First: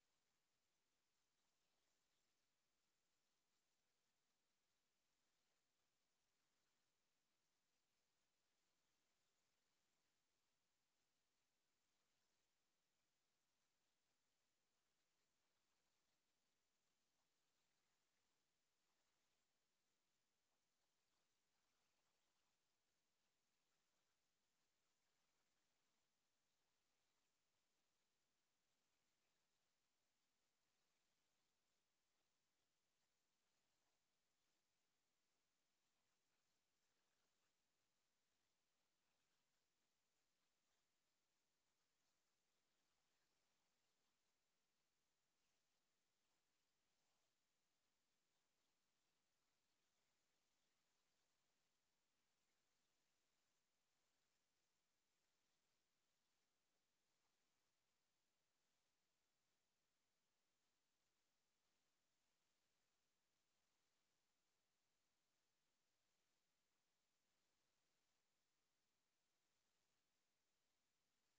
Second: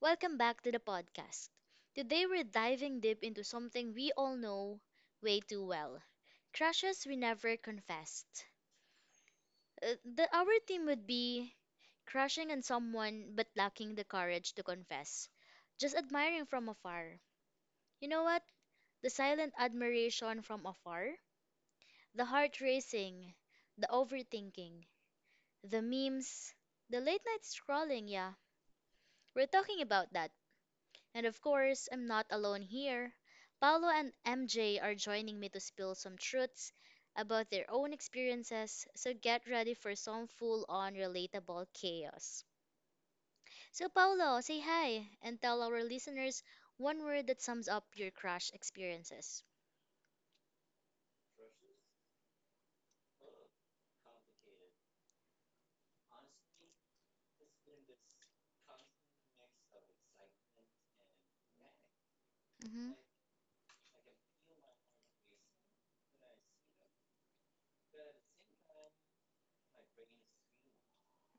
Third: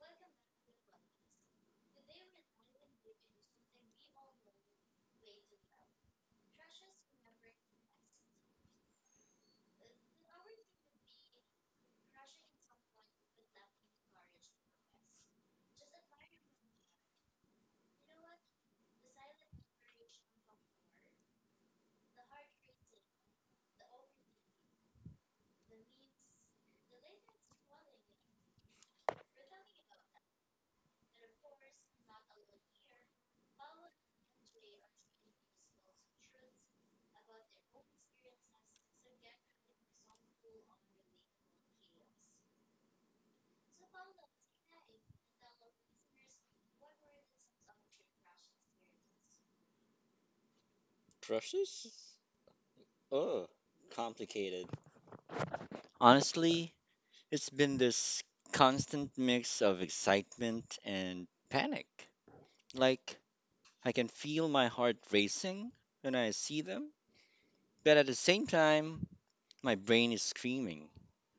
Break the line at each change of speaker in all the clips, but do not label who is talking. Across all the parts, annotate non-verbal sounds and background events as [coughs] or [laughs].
welcome back to the podcast. Today we're diving deep into something we all know way too well crushes we never confessed. Our theme would be crushing on someone but lacking the courage to confess, just admiring from afar. You know what? The silent admiration from afar, the heart racing, the overthinking, the memes, the late night scrolling, yeah. We're talking about that. And of course, I'm not alone here. Paolo and MJ are joining me to spill some truths about their own experiences, so get ready for some full on relatable chaos. So, Paolo, say hi and tell our listeners one word that sums up your crush experiences.
Crushes? Oh, complicated. Honestly, it's been this constant mix of excitement and panic.
Hmm.
Like, I can feel my heart racing when I see them, but at the same time, my brain is screaming,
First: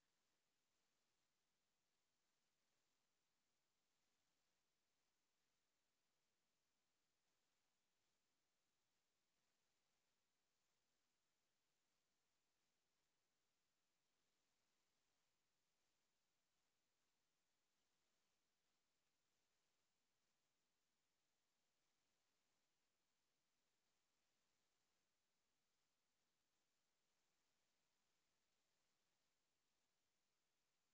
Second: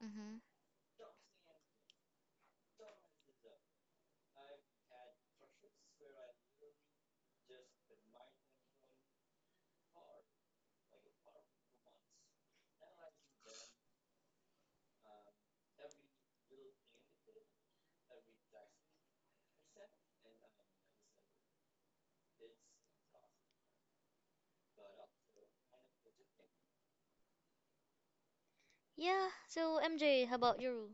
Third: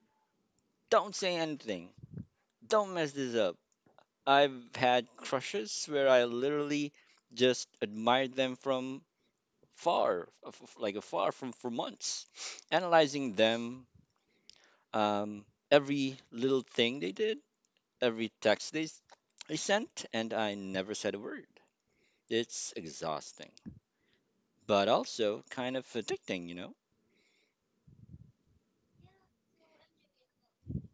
Hmm.
don't say anything! Don't mess this up! I've had crushes where I literally just admired them from like afar from for months, [sniffs] analyzing them um, every little thing they did, every text they sent, and I never said a word. It's exhausting, but also kind of addicting,
Yeah, so MJ, how about your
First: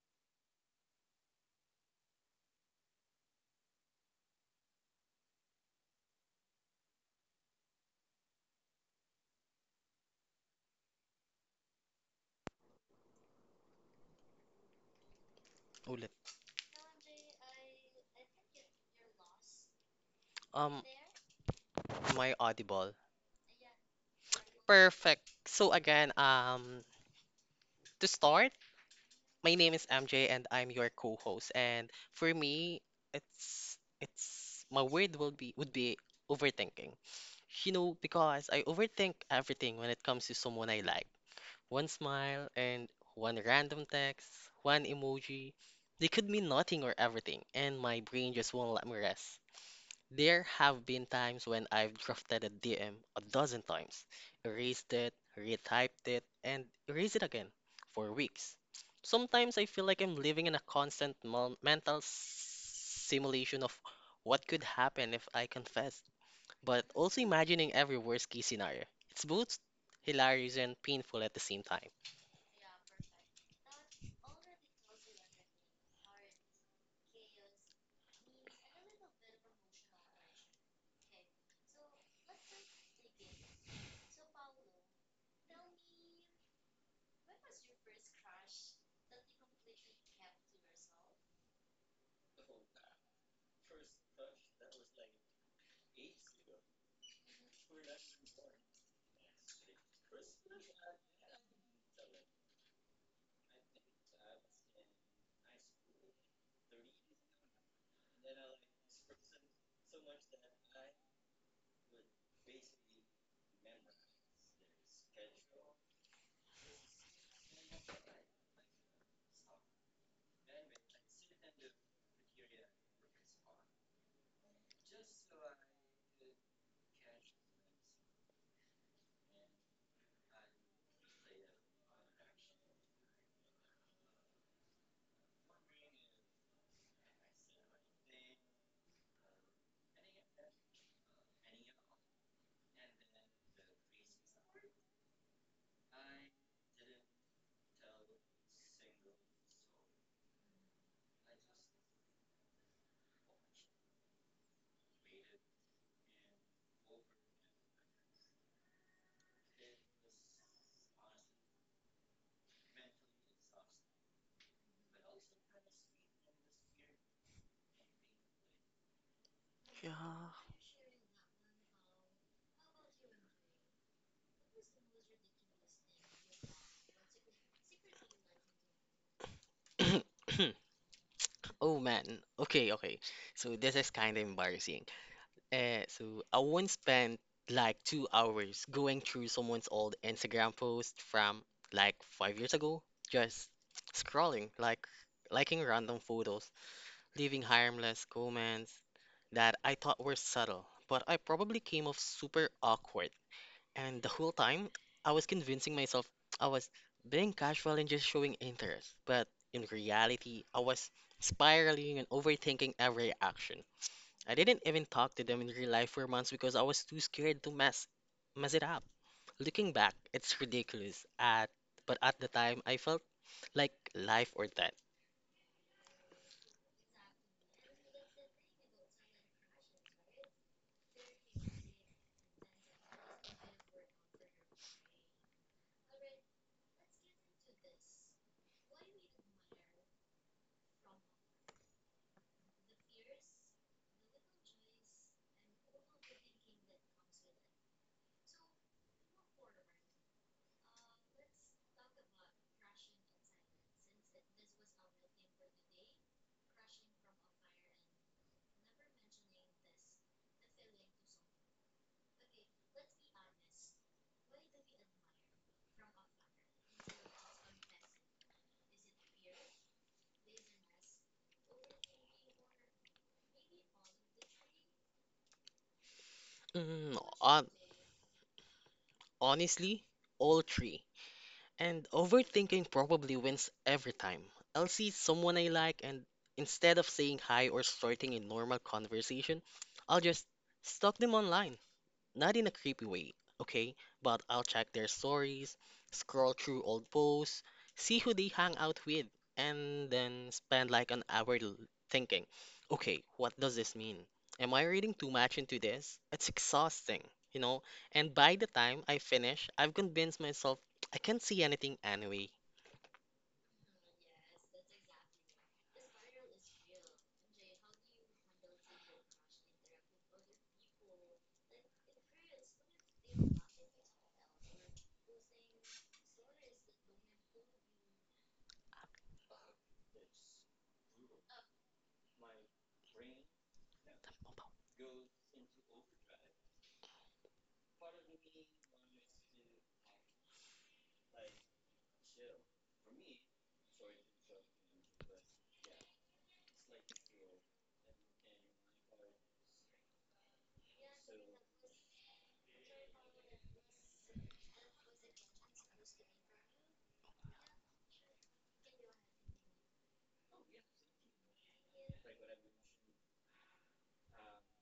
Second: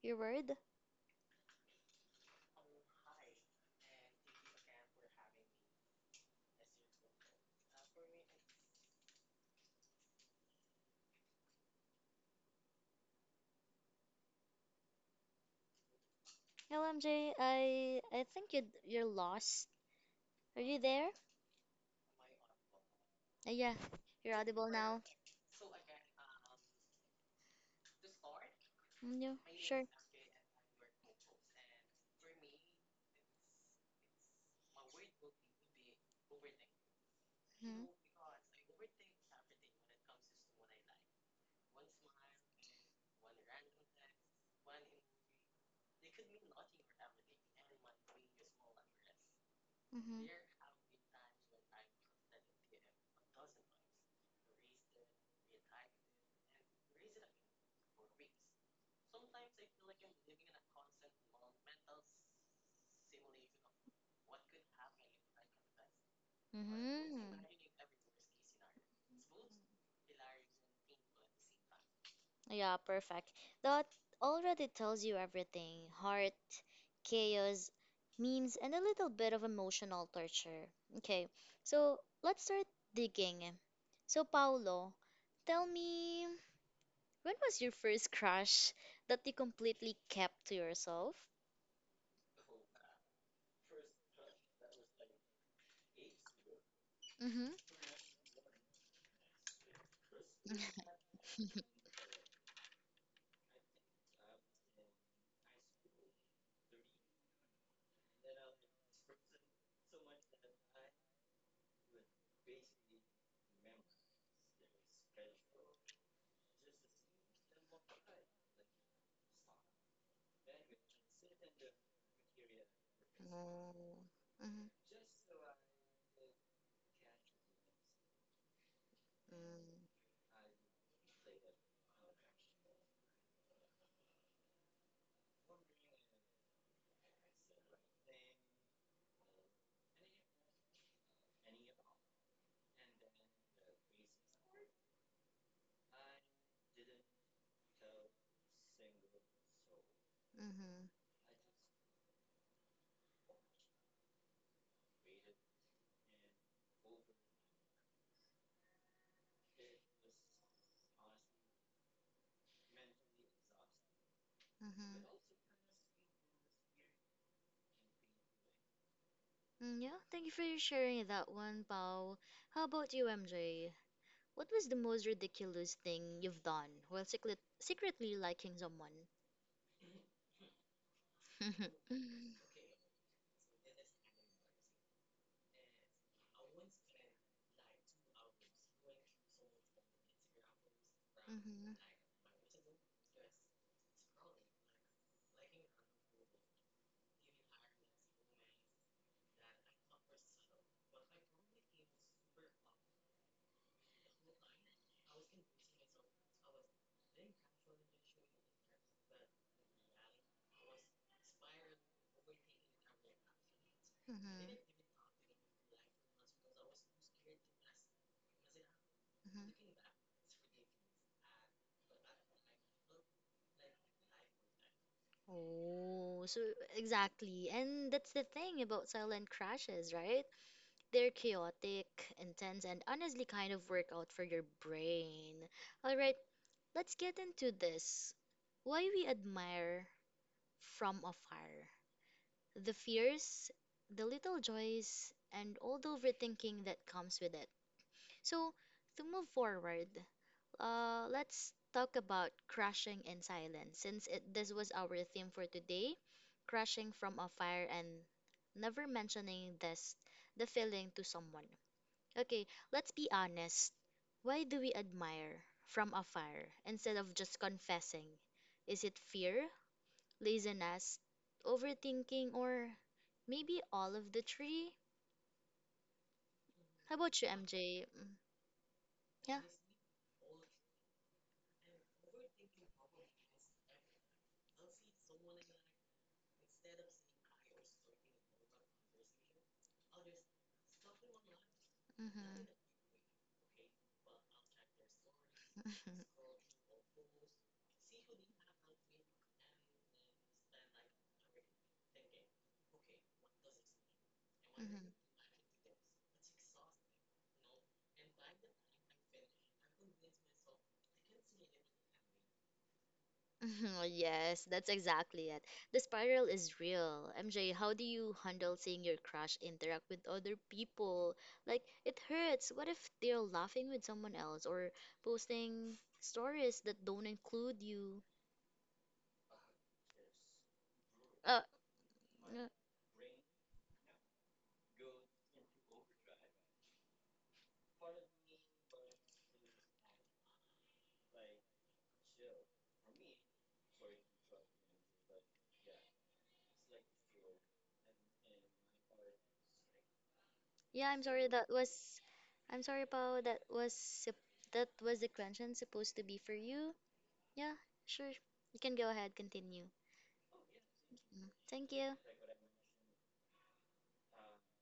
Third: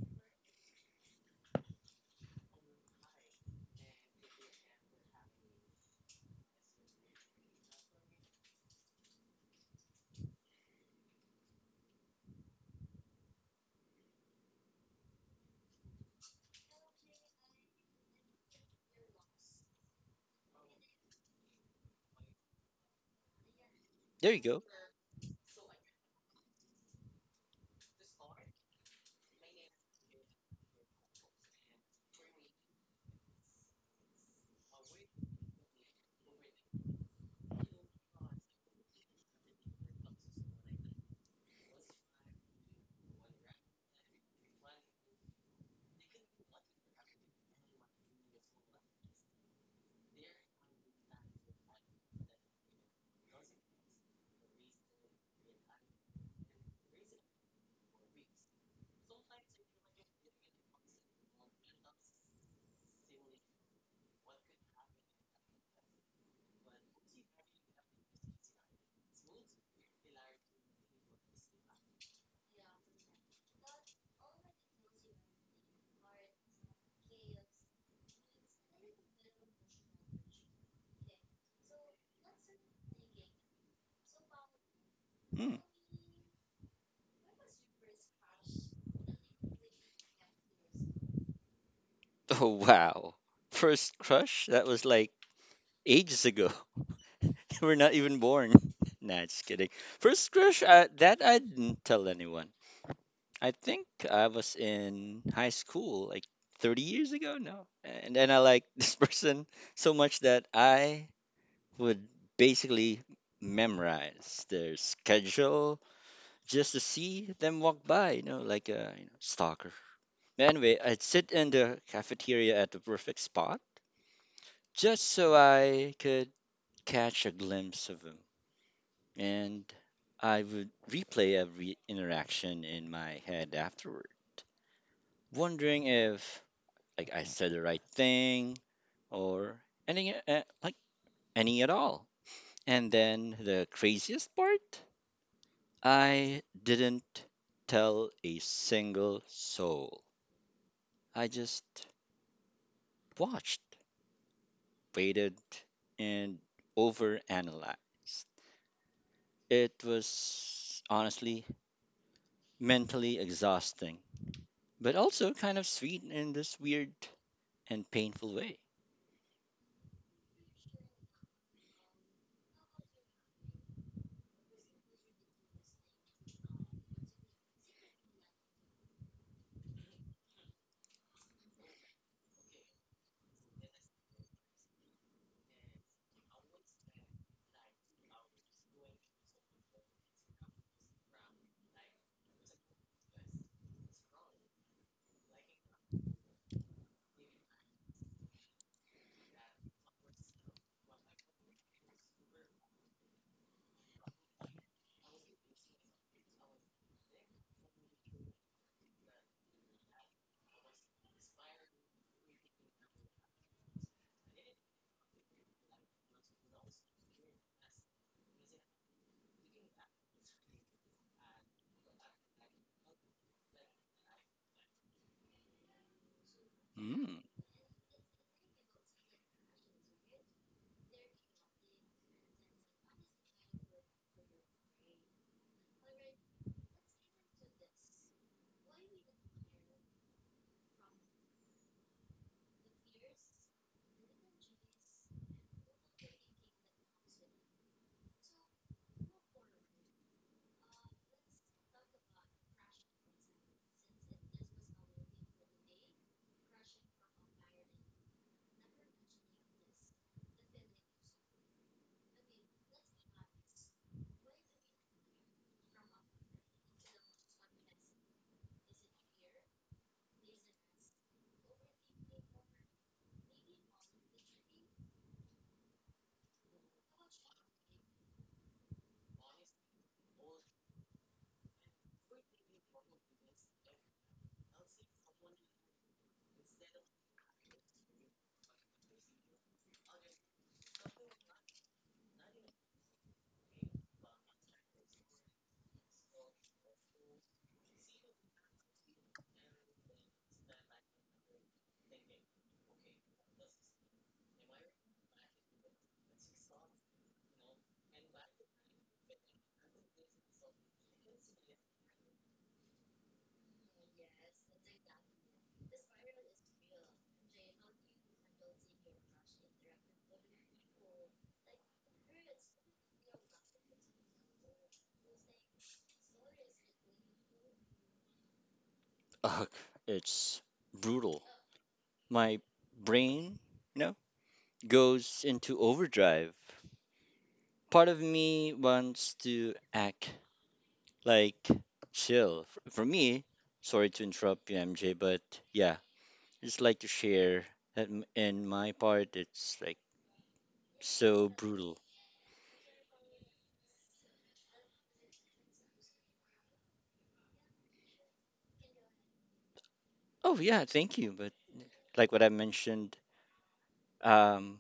your word?
Ulit.
Hello MJ, I think you're lost. Are you
Um,
there?
my audible?
Yeah,
There
you're
you go.
audible now.
Perfect. So again, to start,
Mm, yeah,
my name
sure.
is MJ and I'm your co-host. And for me, it's my word will be would be overthinking. You
Mhm.
know, because I overthink everything when it comes to someone I like. One smile and one random text, one emoji, they could mean nothing or everything, and my brain just won't let me rest.
Mhm.
There have been times when I've drafted a DM a dozen times, erased it, retyped it, and erased it again for weeks. Sometimes I feel like I'm living in a constant mental simulation of what could happen if I confessed, but also
Mhm.
imagining every worst case scenario. It's both hilarious and painful at the same time.
Yeah, perfect. That already tells you everything. Heart, chaos, memes, and a little bit of emotional torture. Okay, so let's start digging. So, Paolo,
Hmm. [laughs]
tell me. When was your first crush that you completely kept to yourself?
Oh, wow. First crush? That was like ages ago.
Mm-hmm.
[laughs] We're not even born. [laughs] Nah, just kidding. First crush,
[laughs]
that I didn't tell anyone. I think I was in high school like 30 years ago. No. And then I liked [laughs] this person so much that I would basically memorize their schedule just to see them walk by, you know, like a stalker. Anyway, I'd sit in the cafeteria at the perfect spot
Oh. Mm-hmm.
just so I could catch a glimpse of him. And I would replay every interaction in my head afterward, wondering if like I said the right thing or any uh, like any at all. And then the craziest part, I didn't tell a single soul.
Mm-hmm.
I just watched, waited, and overanalyzed. It was honestly mentally exhausting, but
Mm-hmm.
also kind of sweet in this weird and painful way.
Mm, yeah, thank you for your sharing that one, Pao. How about you, MJ? What was the most ridiculous thing you've done while secretly liking someone?
[coughs] [clears throat] Oh man.
[laughs]
Okay, okay. So this is kind of embarrassing. So I once spent like two hours going through someone's old Instagram post from
Mm-hmm.
like five years ago, just scrolling, like liking random photos, leaving harmless comments that I thought were subtle, but I probably came off super awkward. And the whole time, I was convincing myself I was being casual and just showing interest, but in reality, I was spiraling and overthinking every action. I
Mm-hmm.
didn't even talk to them in real life for months because I was too scared to mess it up.
Hmm.
Looking back, it's ridiculous. At but at the time, I felt like life or death.
Oh, so
Mm.
exactly. And that's the thing about silent crashes, right? They're chaotic, intense, and honestly kind of work out for your brain. All right, let's get into this. Why we admire from afar. The fears, the little joys, and all the overthinking that comes with it. So, to move forward, let's talk about crashing in silence since this was our theme for today, crashing from a fire and never mentioning this the feeling to someone. Okay, let's be honest. Why do we admire from afar instead of just confessing? Is it fear, laziness, overthinking, or maybe all of the three?
Mm,
How about you,
hon-
MJ? Mm, yeah.
Honestly, all three. And overthinking probably wins every time. I'll see someone I like, and instead of saying hi or starting a normal conversation, I'll just stalk them online. Not
Mm-hmm.
in a creepy way, okay? But I'll check their stories,
[laughs]
scroll through old posts, see who they hang out with, and then spend like an hour thinking, okay, what does this mean? Am I
Mhm. [laughs]
reading too much into this? It's exhausting, you know? And by the time I finish, I've convinced myself I can't see anything anyway.
Mhm, yes, that's exactly it. The spiral is real. MJ, how do you handle seeing your crush interact with other people? Like, it hurts. What if they're laughing with someone else or posting stories that don't include you?
Ugh, it's brutal.
Uh,
My
uh,
brain, you know, goes into overdrive. Part of me wants to act like chill. F- For me, sorry to interrupt you, MJ, but yeah, just like to share that in my part, it's like
yeah, I'm sorry.
so brutal.
I'm sorry, Pao. That was the question supposed to be for you. Yeah, sure. You can go ahead, continue.
Oh yeah, thank you.
Mm,
But
thank you.
like what I mentioned, um,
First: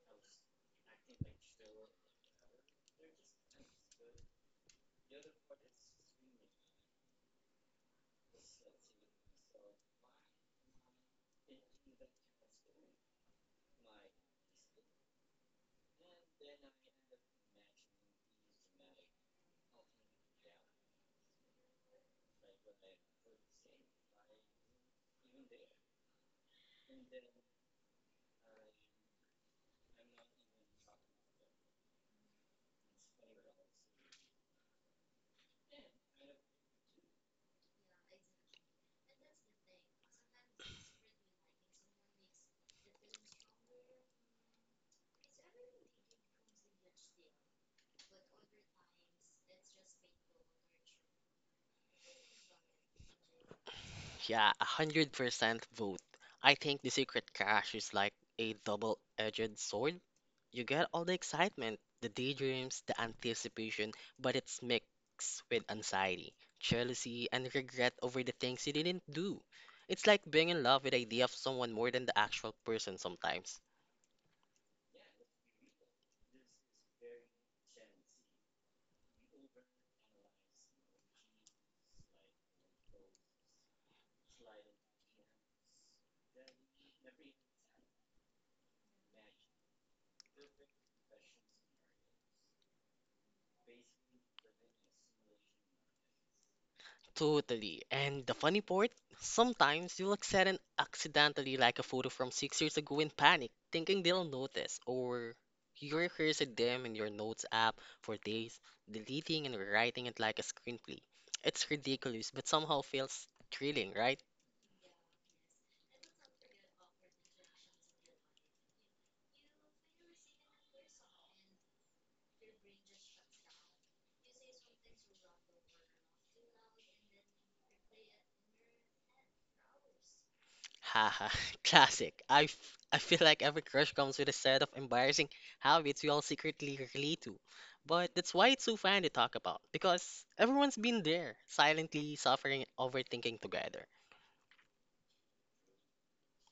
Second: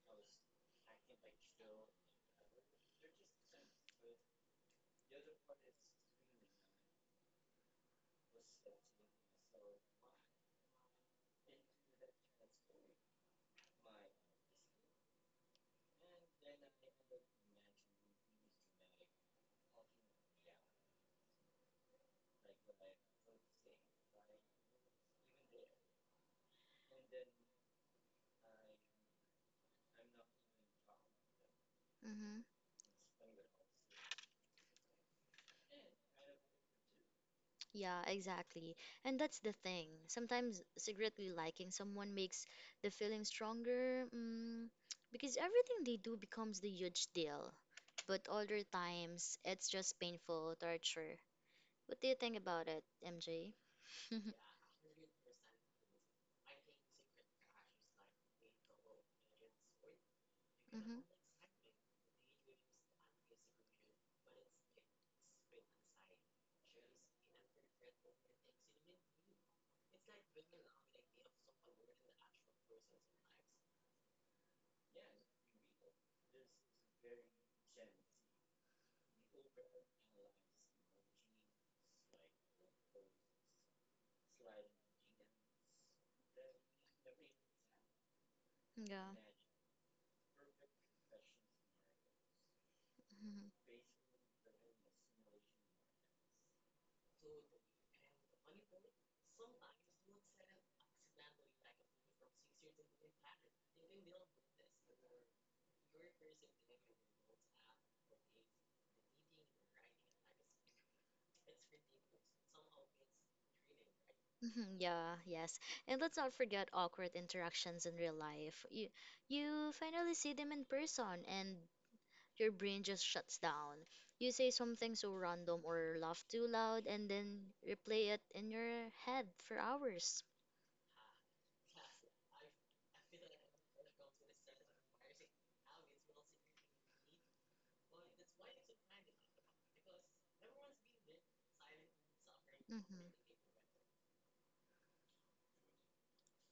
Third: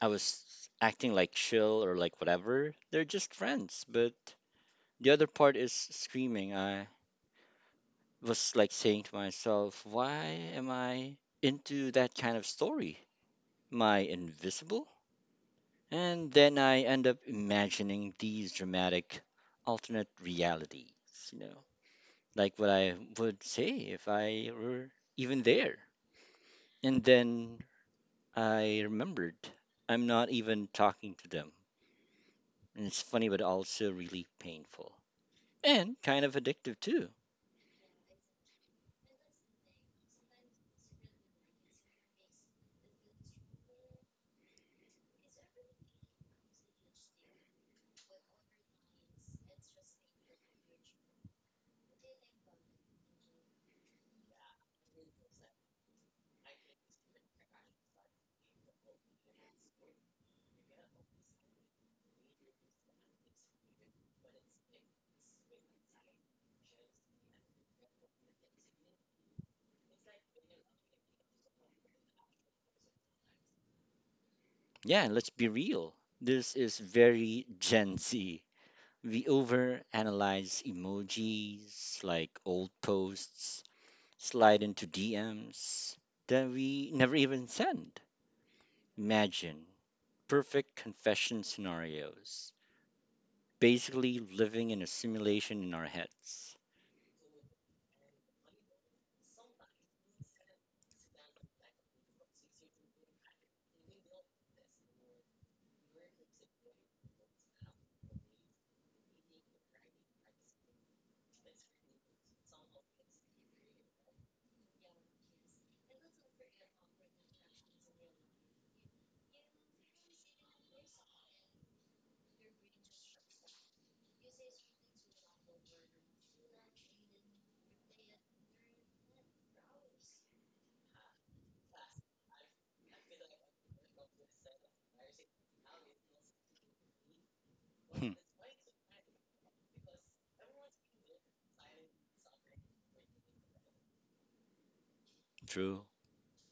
I was acting like chill or like whatever. They're just friends. But the other part is screaming. I was like saying to myself, why am I into that kind of story? Am I invisible? And then I end up imagining these dramatic alternate realities, you know, like what I would say if I were even there. And then I remembered I'm not even talking to them.
Hmm.
And it's funny, but also really painful and kind of addictive too.
Yeah, exactly. And that's the thing. Sometimes secretly liking someone makes the feeling stronger, because everything they do becomes the huge deal. But other times, it's just painful torture. What do you think about it, MJ? Hmm.
Yeah, 100% vote. I think the secret cash is like a double-edged sword. You get all the
[laughs]
excitement, the daydreams, the anticipation, but it's mixed with anxiety, jealousy, and regret over the things you didn't do. It's like being in love with the idea of someone more than the actual person sometimes.
Yeah, and let's be real. This is very Gen Z. We overanalyze emojis, like old posts, slide into DMs that we never even send.
Yeah.
Imagine perfect confession scenarios,
Mhm.
basically living in a simulation in our heads.
Totally. And the funny part, sometimes you will at accidentally like a photo from six years ago in panic, thinking they'll notice, or you rehearse at them in your notes app for days, deleting and rewriting it like a screenplay. It's ridiculous, but somehow feels thrilling, right?
Mhm. Yeah, yes. And let's not forget awkward interactions in real life. You finally see them in person and your brain just shuts down. You say something so random or laugh too loud and then replay it in your head for hours.
Haha, [laughs] classic. I feel like every crush comes with a set of embarrassing habits we all secretly relate to.
Hmm,
But that's why it's so fun to talk about, because everyone's been there, silently suffering and
Hmm.
overthinking together.
true,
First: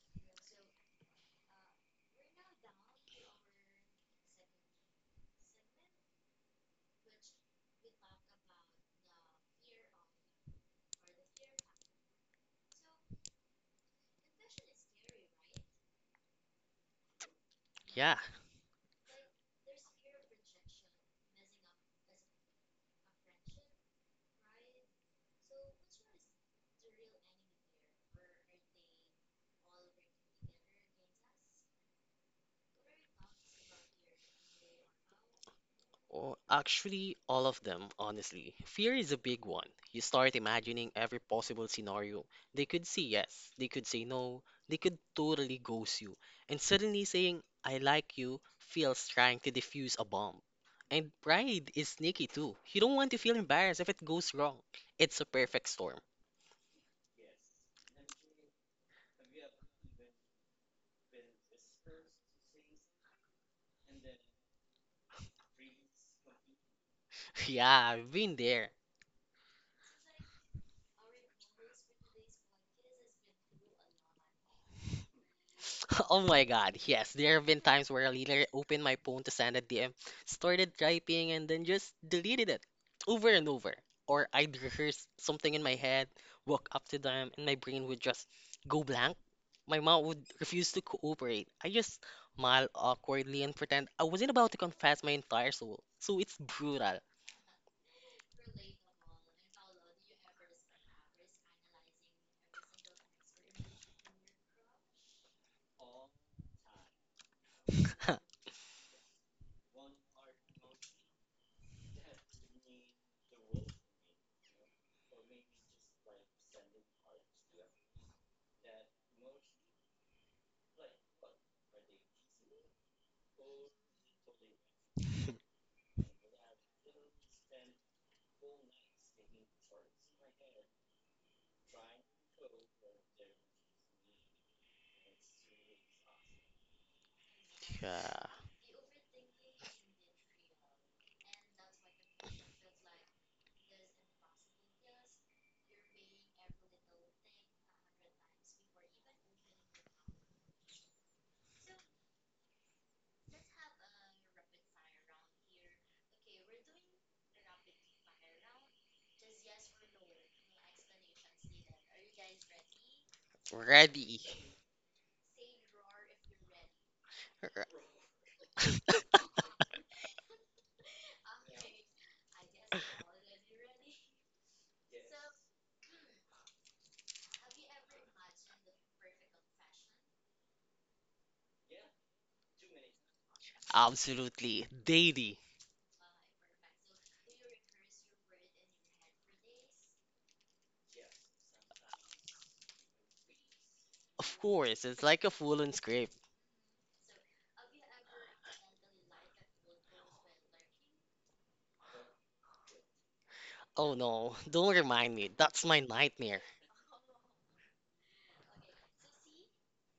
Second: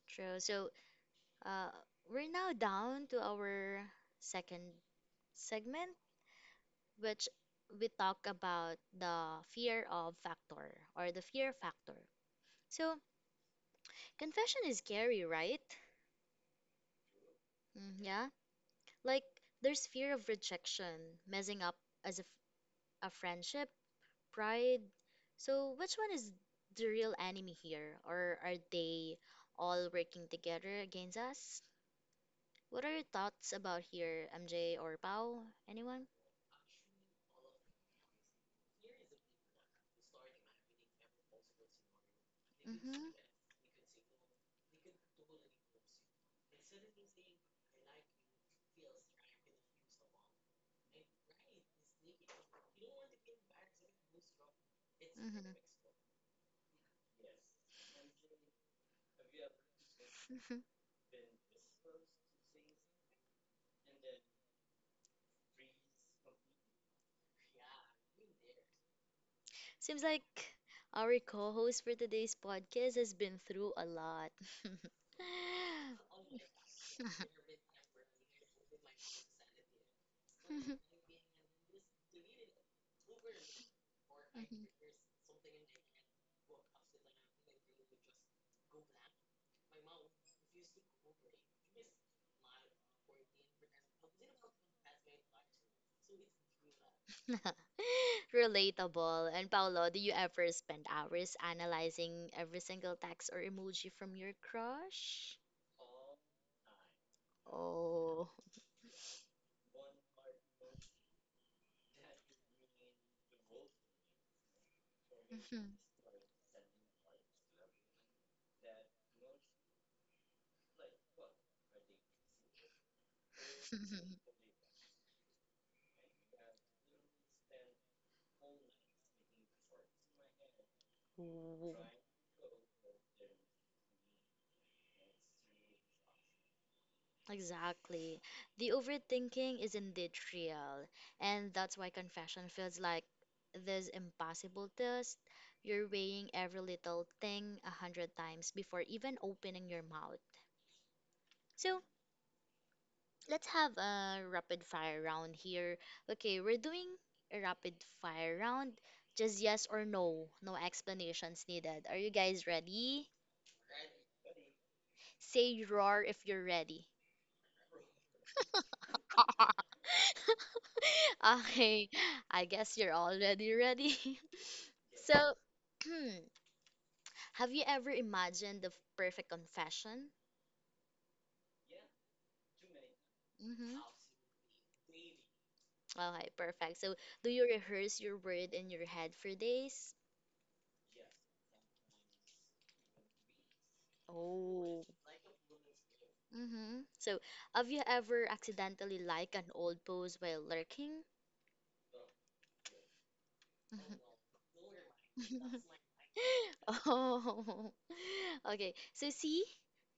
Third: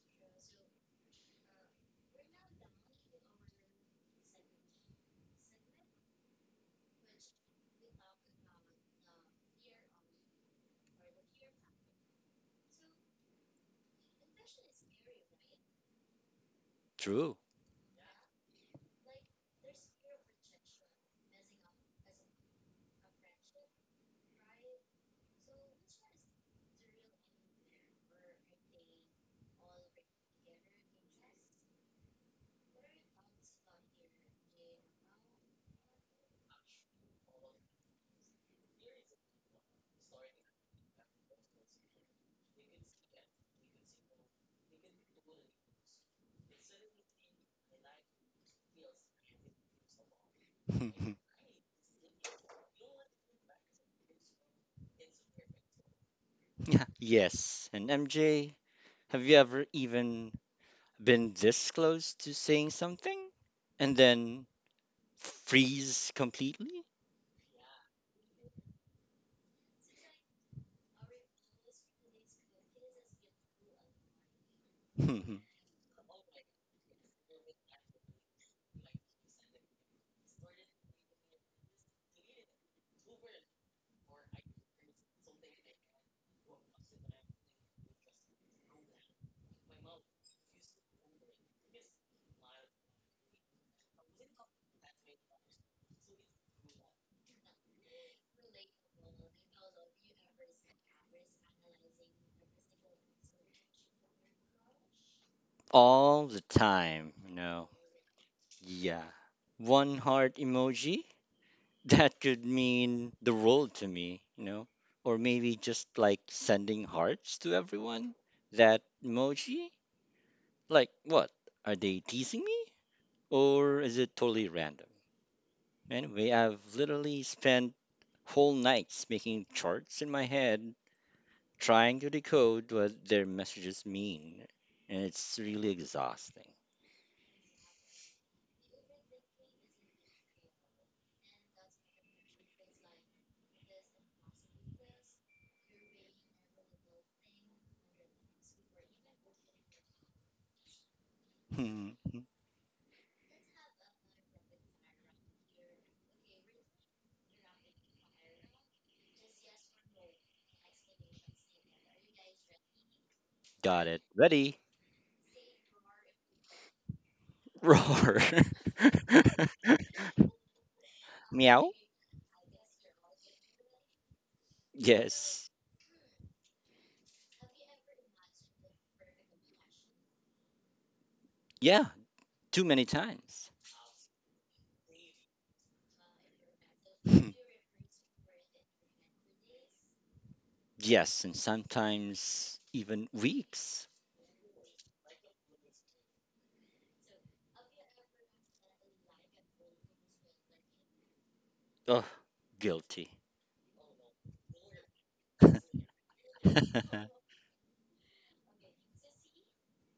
True. So, uh, we're now down to our second segment, which we talk about the fear of factor or the fear factor. So, confession is scary, right?
true.
Mm,
Yeah.
yeah. Like, there's fear of rejection, messing up as a friendship, pride. So, which one is the real enemy here? Or are they all working together against us? What are your thoughts about here, MJ or Pau? Anyone?
Oh, actually, all of them, honestly. Fear is a big one. You start imagining every possible scenario. They could
Mm-hmm.
say yes, they could say no, they could totally ghost you. And suddenly saying, I like you, feels trying to defuse a bomb. And
[laughs]
pride is sneaky too. You don't want to feel embarrassed if it goes wrong. It's a
Mm-hmm.
perfect storm.
Yeah, yes, and MJ, have you ever even
[laughs]
been this close to saying something and then freeze completely?
[laughs] Yeah, I've been there.
Seems like our co-host for today's podcast has been through a lot.
[laughs]
[laughs] Oh my god, yes. There have been times where I literally opened my phone to send a DM, started typing, and then just deleted it over and over. Or I'd rehearse something in my head, walk up to them, and my brain would just go blank. My mom would refuse to cooperate. I just smile awkwardly and pretend I wasn't about to confess my entire soul. So it's brutal.
[laughs] [laughs] Relatable. And Paolo, do you ever spend hours analyzing every single text or emoji from your crush?
All the time,
Oh.
[laughs]
Yeah. One heart emoji? [laughs] That could mean the world to me, Or maybe
Mhm.
just like sending hearts to everyone? That emoji? Like what? Are they teasing me? Or is
[laughs]
it totally random? Anyway, I've literally spent whole nights making charts in my head trying to decode what their messages mean. And it's really exhausting.
Exactly. The overthinking is indeed real, and that's why confession feels like this impossible test. You're weighing every little thing 100 times before even opening your mouth. So
[laughs]
let's have a rapid fire round here. Okay, we're doing a rapid fire round. Just yes or no. No explanations needed. Are you guys ready?
Got it.
Ready.
Ready?
Say roar if you're ready.
Roar.
[laughs]
[laughs]
[laughs] Meow.
Okay, I guess you're already ready. [laughs] So,
Yes.
[clears throat] have you ever imagined the perfect confession?
Yeah. Too many times.
Mm-hmm.
Absolutely. Daily.
Okay, perfect. So, do you
[laughs]
rehearse your word in your head for days?
Yes, and sometimes even weeks.
Of course,
Oh.
it's like a full-on script.
Mm-hmm. So, have you ever accidentally liked an old post while lurking?
Oh, guilty.
Oh no, [laughs] don't remind me. That's my
[laughs]
nightmare.
[laughs]
Oh, [laughs] okay. So, see,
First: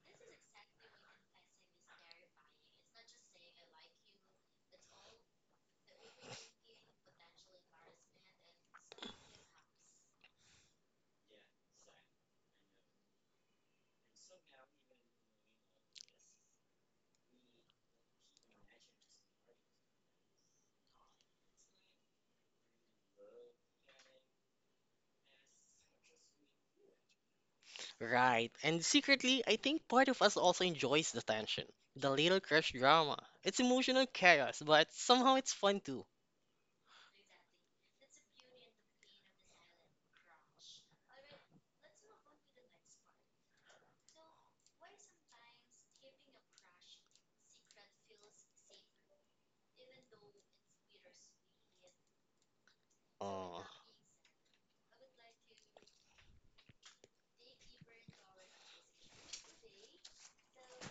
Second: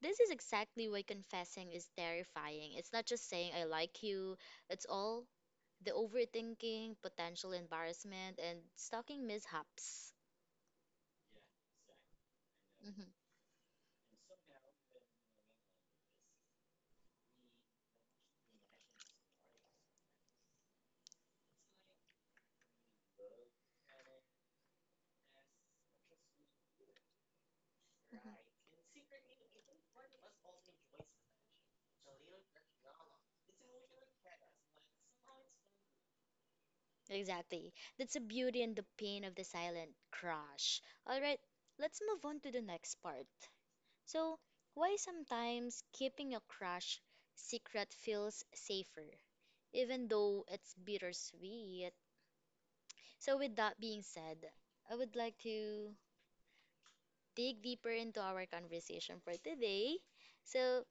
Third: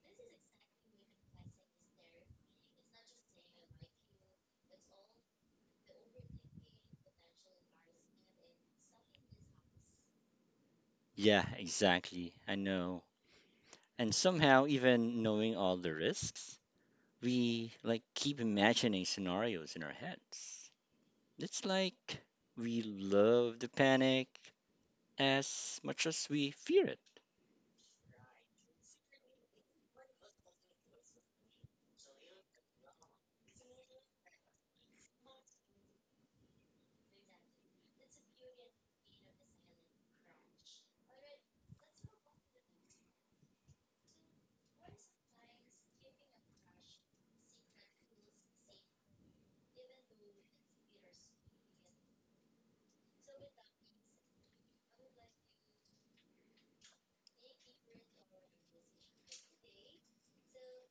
this is exactly why confessing is terrifying. It's not just saying I like you, it's all the overthinking, potential embarrassment, and stalking mishaps.
Yeah, exactly. I know.
Mm-hmm.
And somehow, even knowing all the risks, we like keep imagining scenarios in our heads. It's like we love the panic as much as we fear it.
Right. And secretly, I think part of us also enjoys the tension. The little crush drama. It's emotional chaos, but somehow it's fun too.
Exactly. That's the beauty and the pain of the silent crush. All right, let's move on to the next part. So, why sometimes keeping a crush secret feels safer, even though it's bittersweet? So, with
Oh.
that being said, I would like to dig deeper into our conversation for today. So,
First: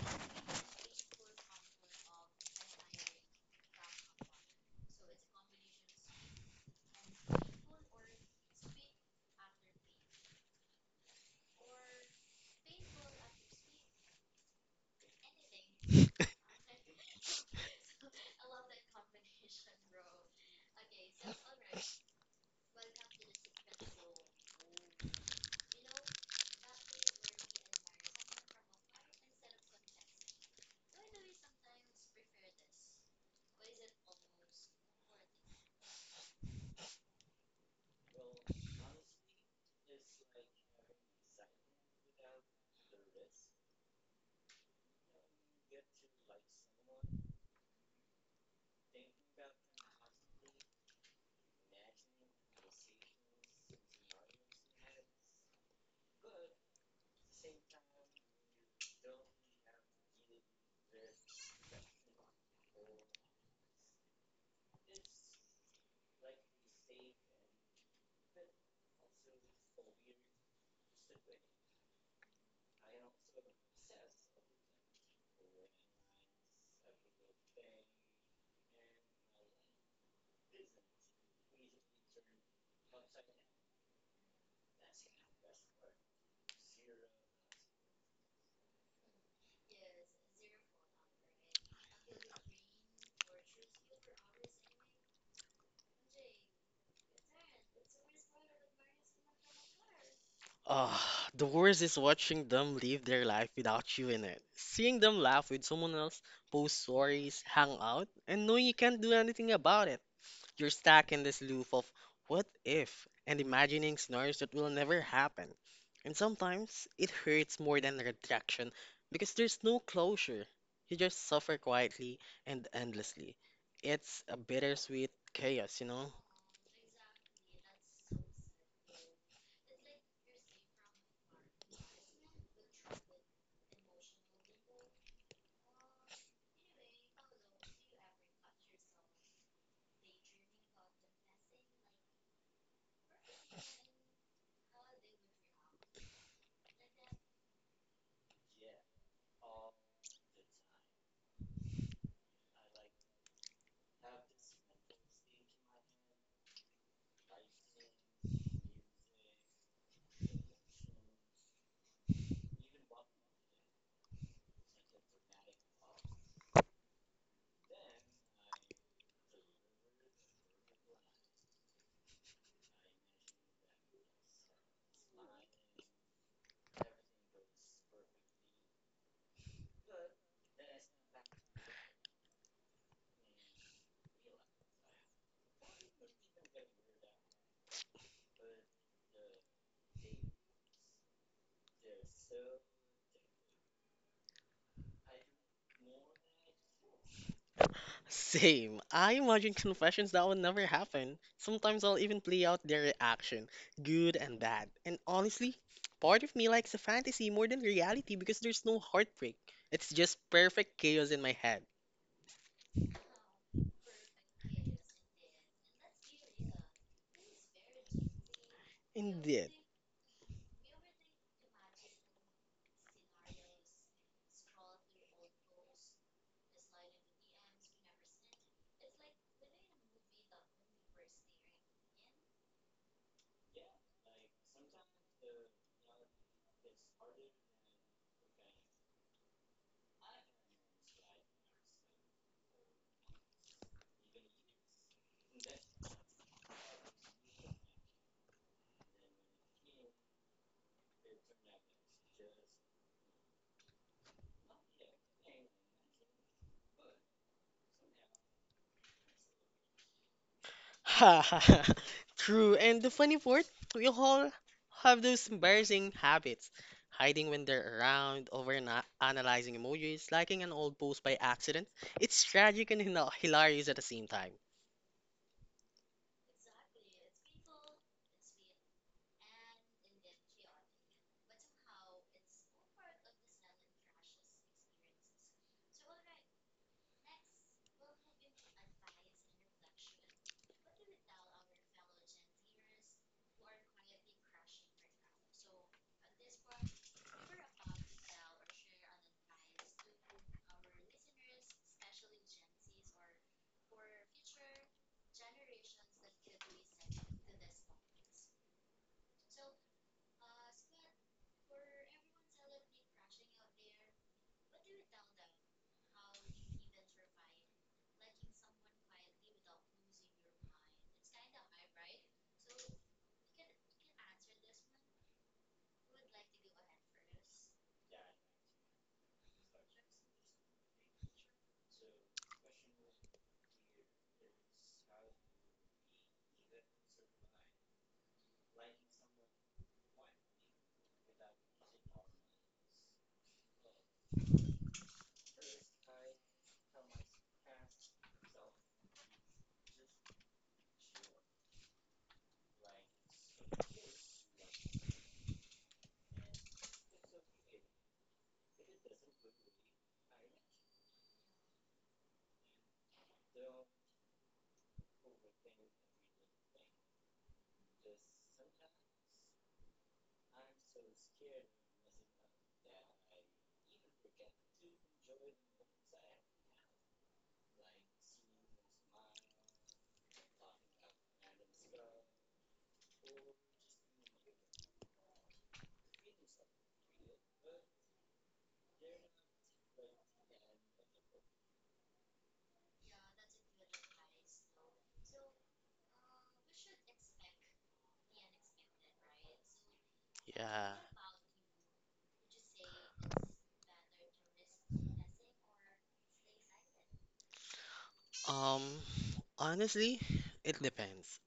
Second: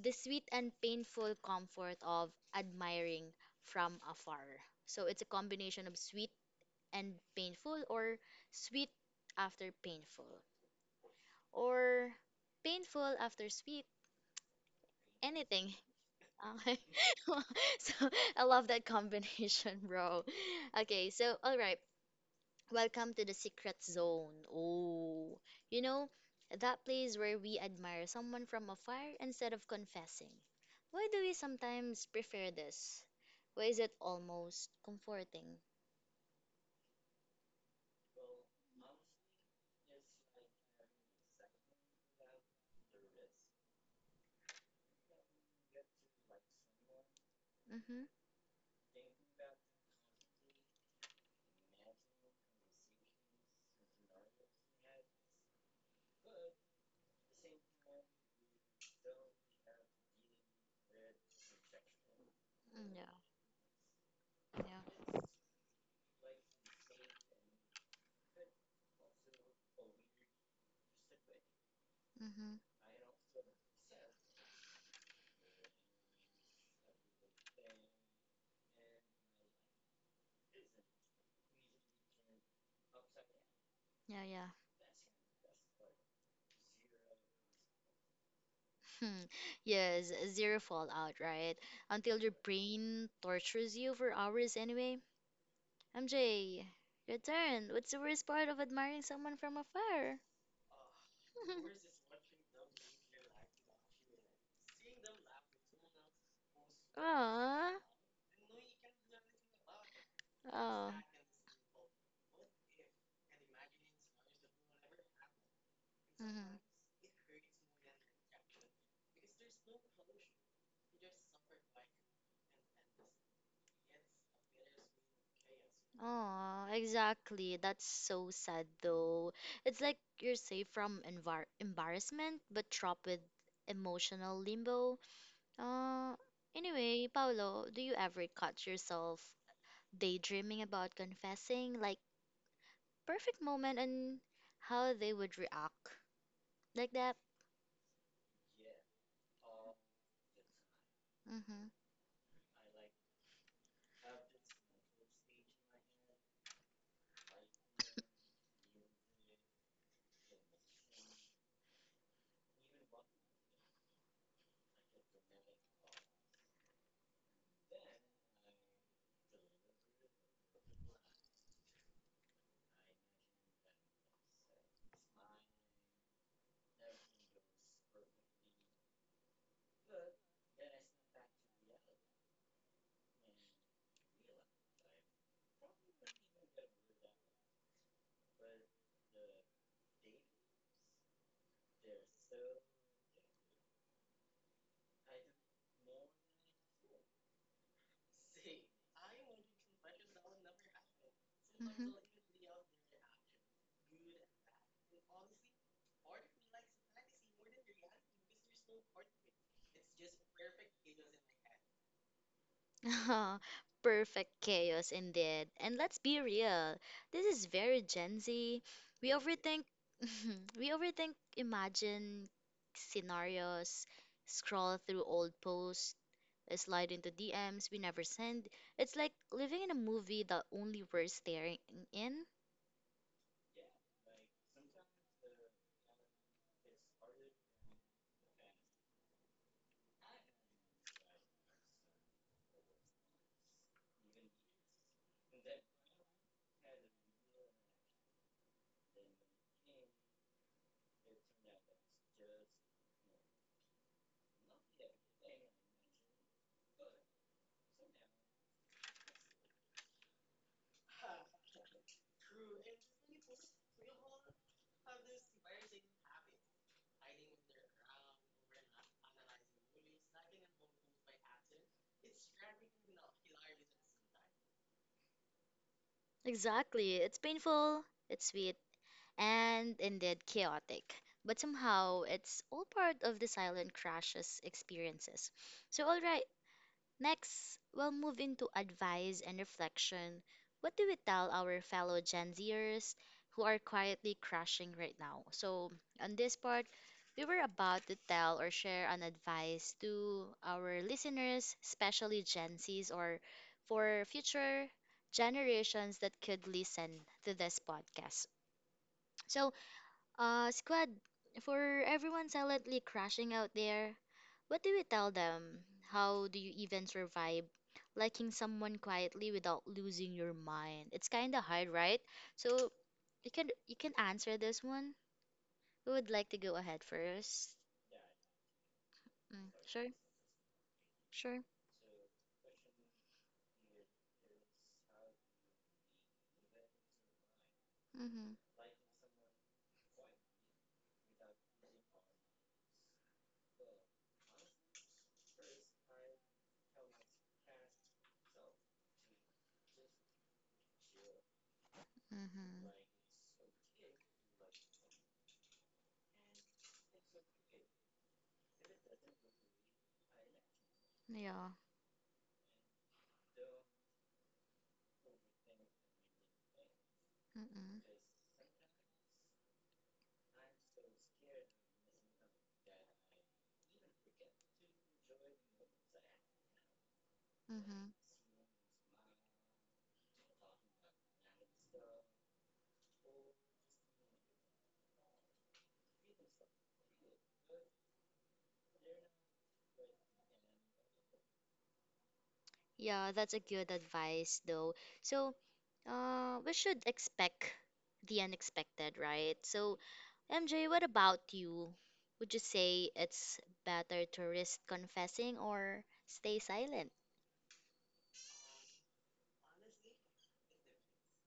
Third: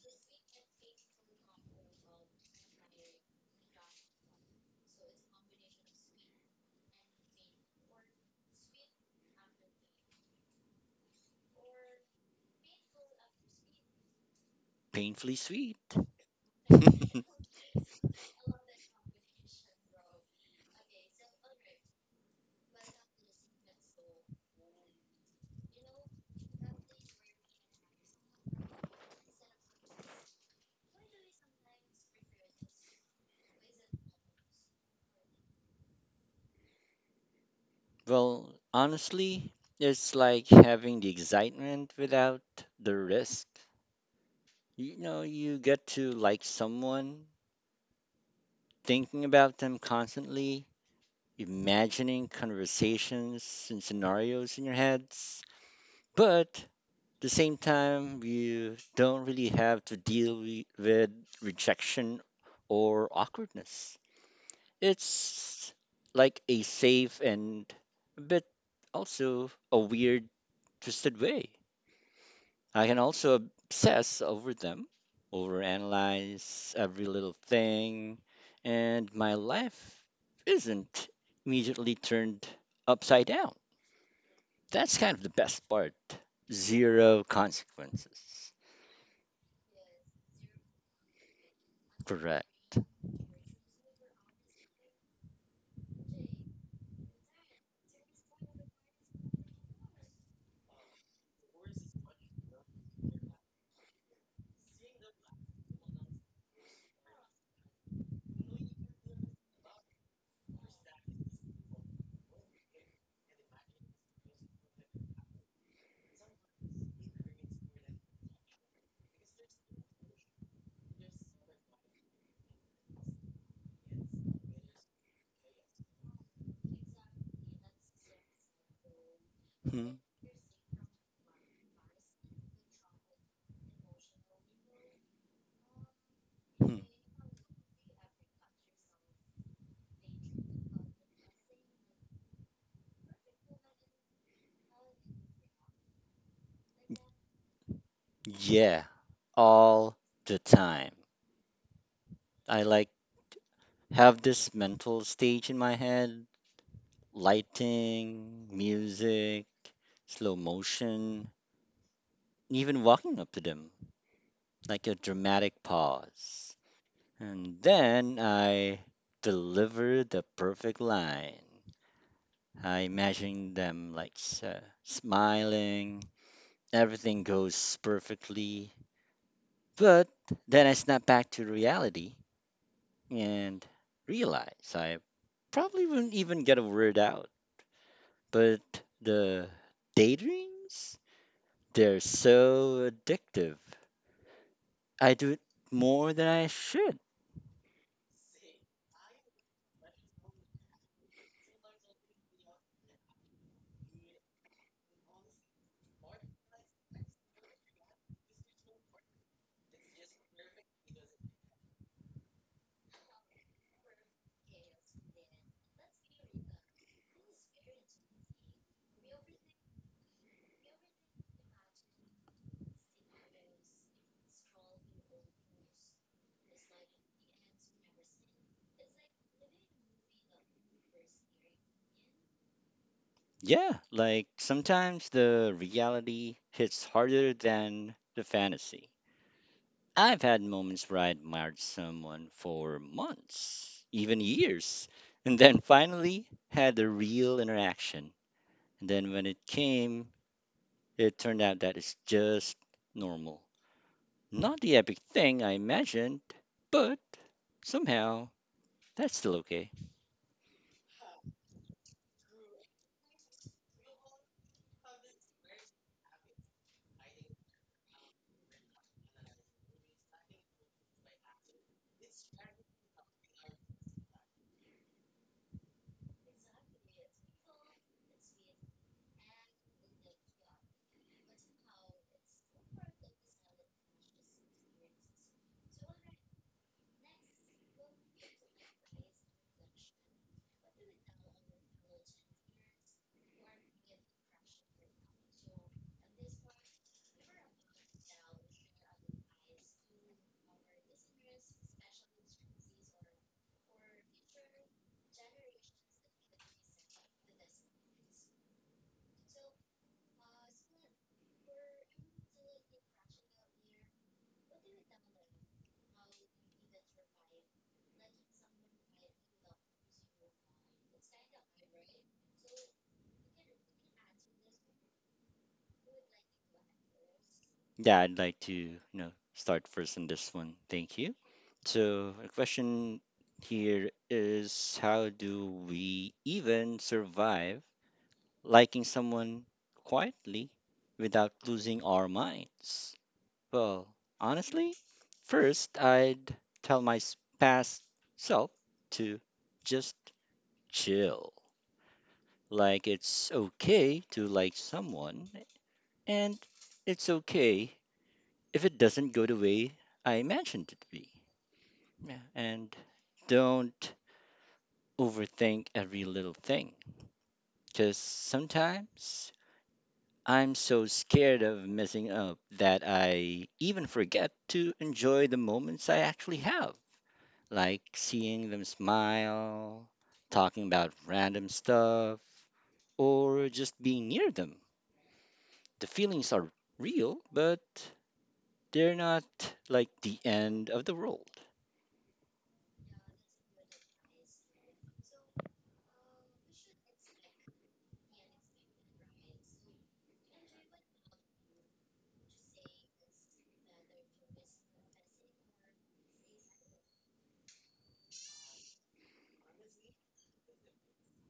the sweet and painful comfort of admiring from afar. So, it's a combination of sweet and painful, or sweet after painful, or painful after sweet,
Painfully
anything
sweet.
okay.
[laughs]
[laughs] So I love that combination, [laughs] bro. Okay, so all right, welcome to the secret zone. Oh, you know that place where we admire someone from afar instead of confessing. Why do we sometimes prefer this? Why is it almost comforting?
Well, honestly, it's like having the excitement without the risk. You know, you get to like someone,
Mm-hmm.
thinking about them constantly, imagining conversations and scenarios in your heads, but the same time, you don't really have to deal with rejection
Mm,
or
yeah.
awkwardness.
Yeah.
It's like a safe and but also a weird, twisted way.
Mm-hmm.
I can also obsess over them, overanalyze every little thing, and my life isn't immediately turned upside down.
Yeah, yeah. [laughs]
That's kind of the best part. Zero consequences.
Hmm. Yes, zero fallout, right? Until your
Correct.
brain tortures you for hours anyway. MJ, your turn. What's the worst part of admiring someone from afar? [laughs]
Ah, the worst is watching them live their life without you in it. Seeing them laugh with someone else, post stories, hang
Aww.
out, and knowing you can't do anything about it. You're
Oh.
stuck in this loop of what if and imagining scenarios that will never happen. And
Mm-hmm.
sometimes it hurts more than rejection because there's no closure. You just suffer quietly and endlessly. It's a bittersweet chaos, you know?
Oh, exactly. That's so sad though. It's
Hmm.
like you're safe from envar embarrassment, but trapped with emotional limbo. Uh,
Hmm.
anyway, Paolo, do you ever catch yourself daydreaming about confessing, like perfect moment and how they would react? Like that?
Yeah, all the time.
Mm-hmm.
I like have this mental stage in my head, lighting, music, slow motion, even walking up to them, like a dramatic pause. And then I deliver the perfect line. I imagine them smiling, everything goes perfectly. But then I snap back to reality and realize I probably wouldn't even get a word out. But the daydreams, they're so addictive. I do it more than I should.
Same. I imagine confessions that will never happen. Sometimes
Mm-hmm.
I'll even play out their reaction, good and bad. And honestly, part of me likes the fantasy more than reality because there's no heartbreak. It's just perfect chaos in my head.
[laughs] Perfect chaos indeed. And let's be real, this is very Gen Z. We
Indeed. [laughs]
overthink, [laughs] we overthink, imagine scenarios, scroll through old posts, slide into DMs we never send. It's like living in a movie that only we're staring in.
Yeah, like sometimes the reality hits harder than the fantasy. I've had moments where I admired someone for months, even years, and then finally had a real interaction. And then when it came, it turned out that it's just normal. Not the epic thing I imagined, but somehow that's still okay.
Ha ha ha. True. And the funny part, we all have those embarrassing habits. Hiding when they're around, over analyzing emojis, liking an old post by accident. It's tragic and hilarious at the same time.
Exactly. It's painful, it's sweet, and indeed chaotic. But somehow, it's all part of the silent crashes experiences. So, all right, next, we'll move into advice and reflection. What do we tell our fellow Gen Zers who are quietly crushing right now? So, on this part, we were about to tell or share an advice to our listeners, especially Gen Zs or for future generations that could listen to this podcast. So, squad, for everyone silently crashing out there, what do you tell them? How do you even survive liking someone quietly without losing your mind? It's kind of hard, right? So you can answer this one. Who would like to go ahead first?
Yeah, I'd like to, you know,
Mm,
start
sure,
first on this one. Thank you.
sure.
So, the question here is how do we even survive
Mhm,
liking someone quietly without losing our minds? Well, honestly, first I'd tell my past self to just chill.
mhm.
Like it's okay to like someone, and it's okay if it doesn't go the way I imagined it to be.
Yeah.
Yeah. And don't overthink every little thing
Mhm,
because sometimes I'm so scared of messing up that I even forget to enjoy the moments I actually have, like
mhm.
seeing them smile, talking about random stuff, or just being near them. The feelings are real, but they're not like the end of the world.
Yeah, that's a good advice, though. So, we should expect the unexpected, right? So, MJ,
Yeah.
what about you? Would you say it's better to risk confessing or stay silent?
Um, Honestly, it depends.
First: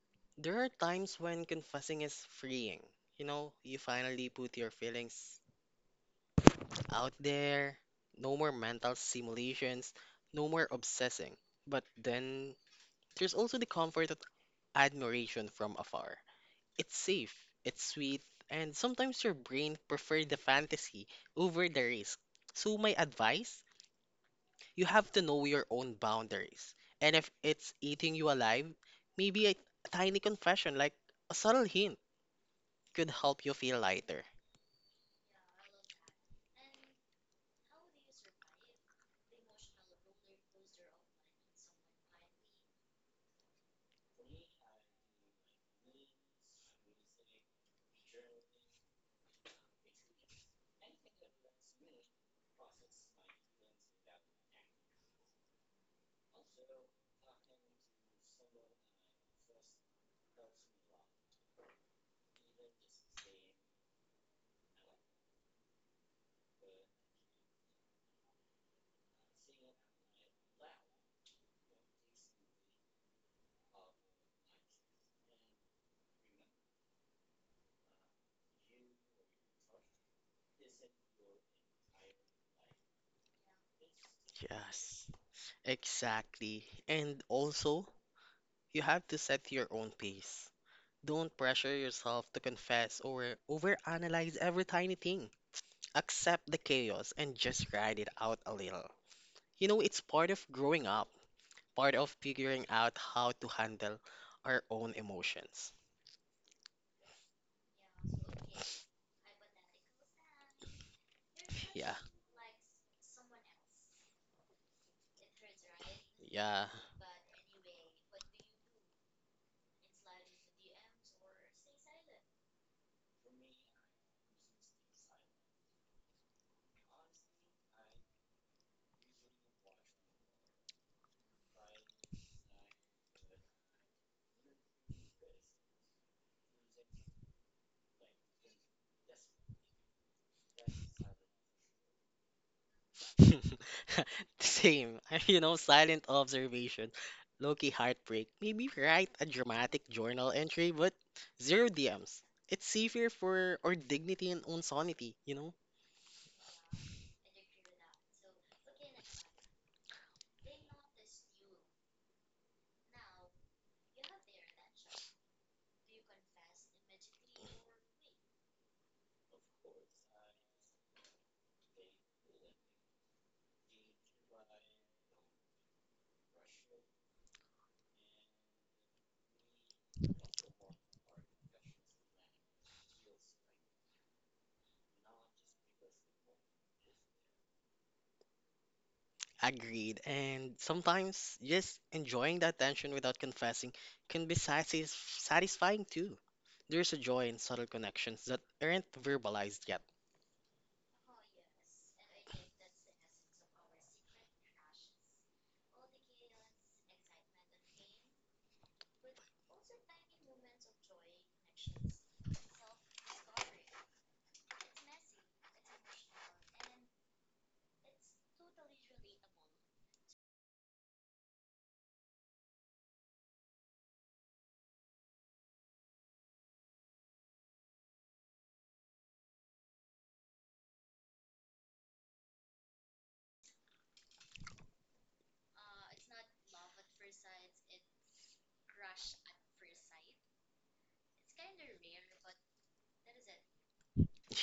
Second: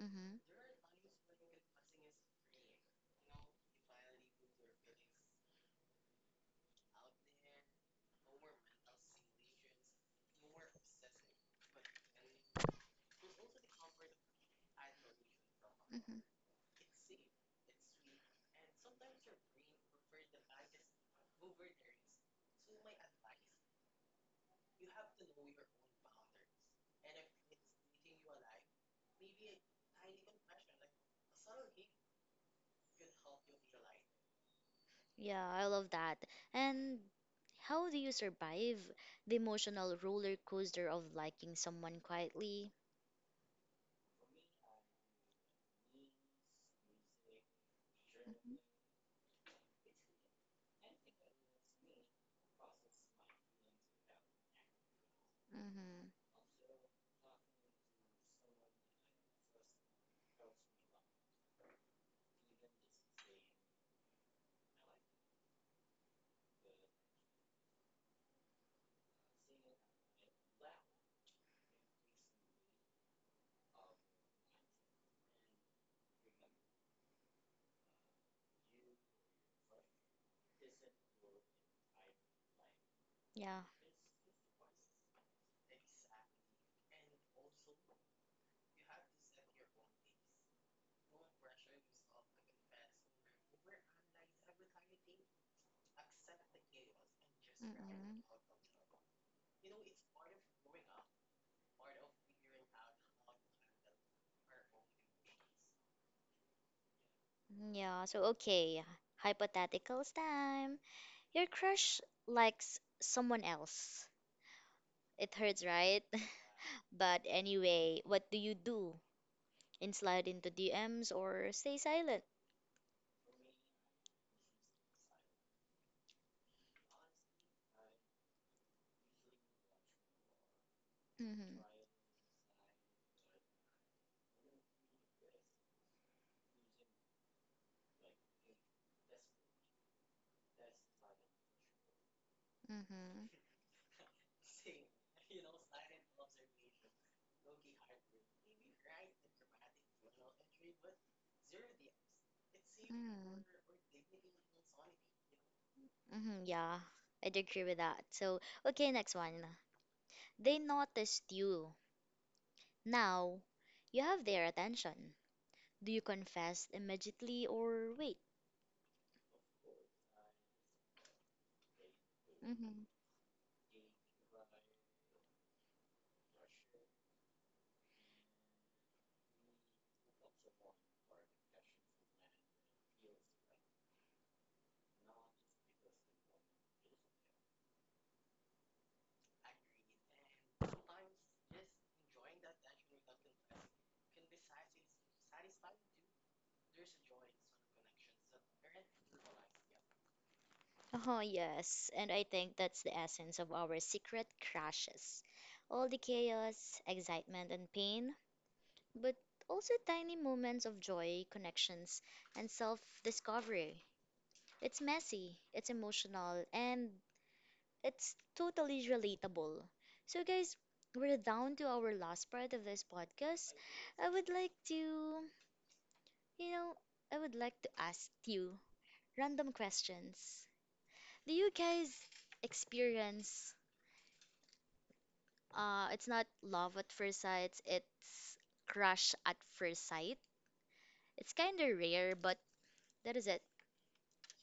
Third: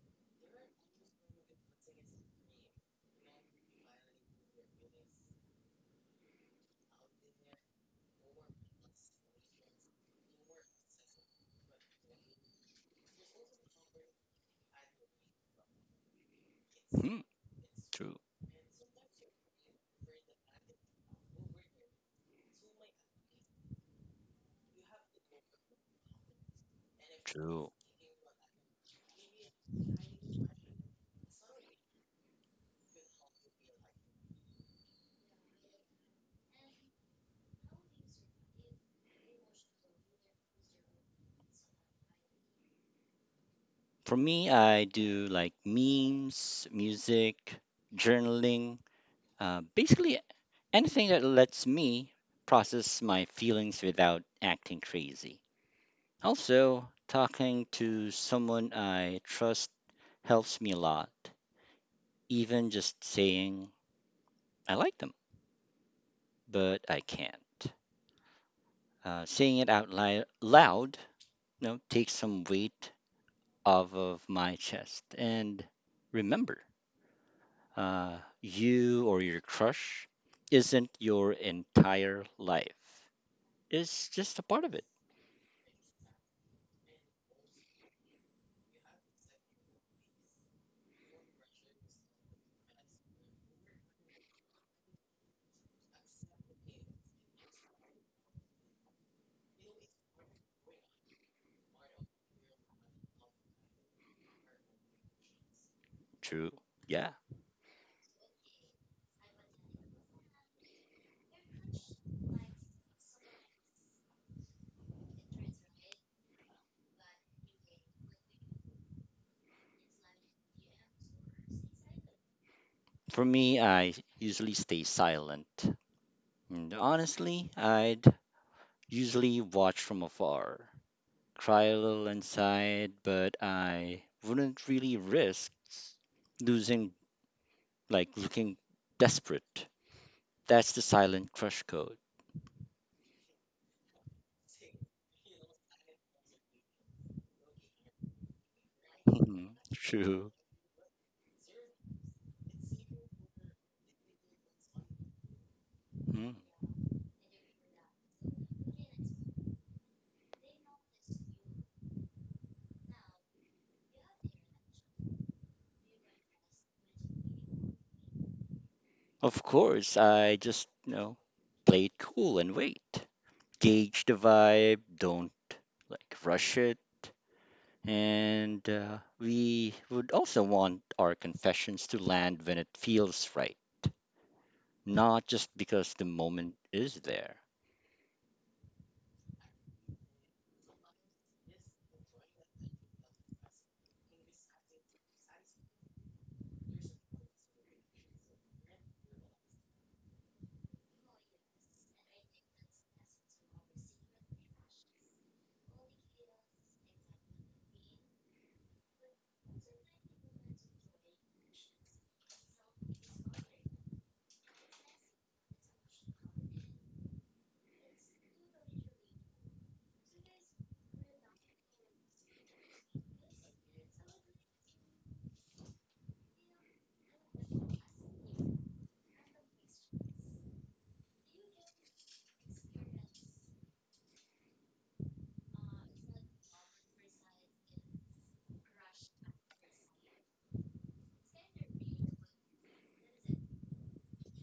Mm-hmm.
There are times when confessing is freeing. You know, you finally put your feelings out there. No more mental simulations, no more obsessing. But then there's also the comfort of admiration from afar.
Mm-hmm.
It's
Hmm,
safe, it's
true.
sweet, and sometimes your brain prefers the fantasy over the risk. So my advice, you have to know your own boundaries. And if
True.
it's eating you alive, maybe a tiny confession, like a subtle hint, could help you feel lighter.
Yeah, I love that. And how do you survive the emotional roller coaster of liking someone quietly?
For me, I do like memes, music,
Mm-hmm.
journaling, basically anything that lets me process my feelings without acting crazy.
Mm-hmm.
Also, talking to someone I trust helps me a lot. Even just saying I like them, but I can't. Saying it out loud, you know, takes some weight off of my chest. And remember, you or your crush isn't your entire life.
Yeah.
It's just a part of it.
Yes, exactly. And also, you have to set your own pace. Don't pressure yourself to confess or overanalyze every tiny thing. Accept the chaos and just ride it
Mm-mm.
out a little. You know, it's part of growing up, part of figuring out how to handle our own emotions.
True. Yeah.
Yeah, so okay. Hypotheticals time. Your
Yeah,
crush likes someone else. It hurts, right?
yeah.
[laughs] But anyway, what do you do? And slide into DMs or stay silent?
For me, I usually stay silent. And honestly, I'd usually watch from afar,
Mm-hmm.
cry a little inside, but I wouldn't really risk losing, like looking desperate. That's the silent crush code.
Mm-hmm.
[laughs] Same. [laughs] You know, silent observation, low-key heartbreak. Maybe
[laughs]
write a
Mhm,
dramatic
true.
journal entry, but zero DMs. It's safer
Mm-hmm.
for our dignity and own sanity, you know?
Mm.
Mm-hmm. Yeah, I'd agree with that. So, okay, next one. They noticed you. Now, you have their attention. Do you confess immediately or wait?
Of course, I just, you know, play it cool and wait. Gauge the vibe, don't like rush it. And we would also want our confessions to land when it feels right, not just because the moment is there.
Agreed. And sometimes just enjoying the attention without confessing can be satisfying too. There's a joy in subtle connections that aren't verbalized yet.
Oh, yes. And I think that's the essence of our secret crashes. All the chaos, excitement, and pain, but also tiny moments of joy, connections, and self discovery. It's messy, it's emotional, and it's totally relatable. So, guys, we're down to our last part of this podcast. I would like to, you know, I would like to ask you random questions. Do you guys experience it's not love at first sight, it's crush at first sight? It's kind of rare, but that is it.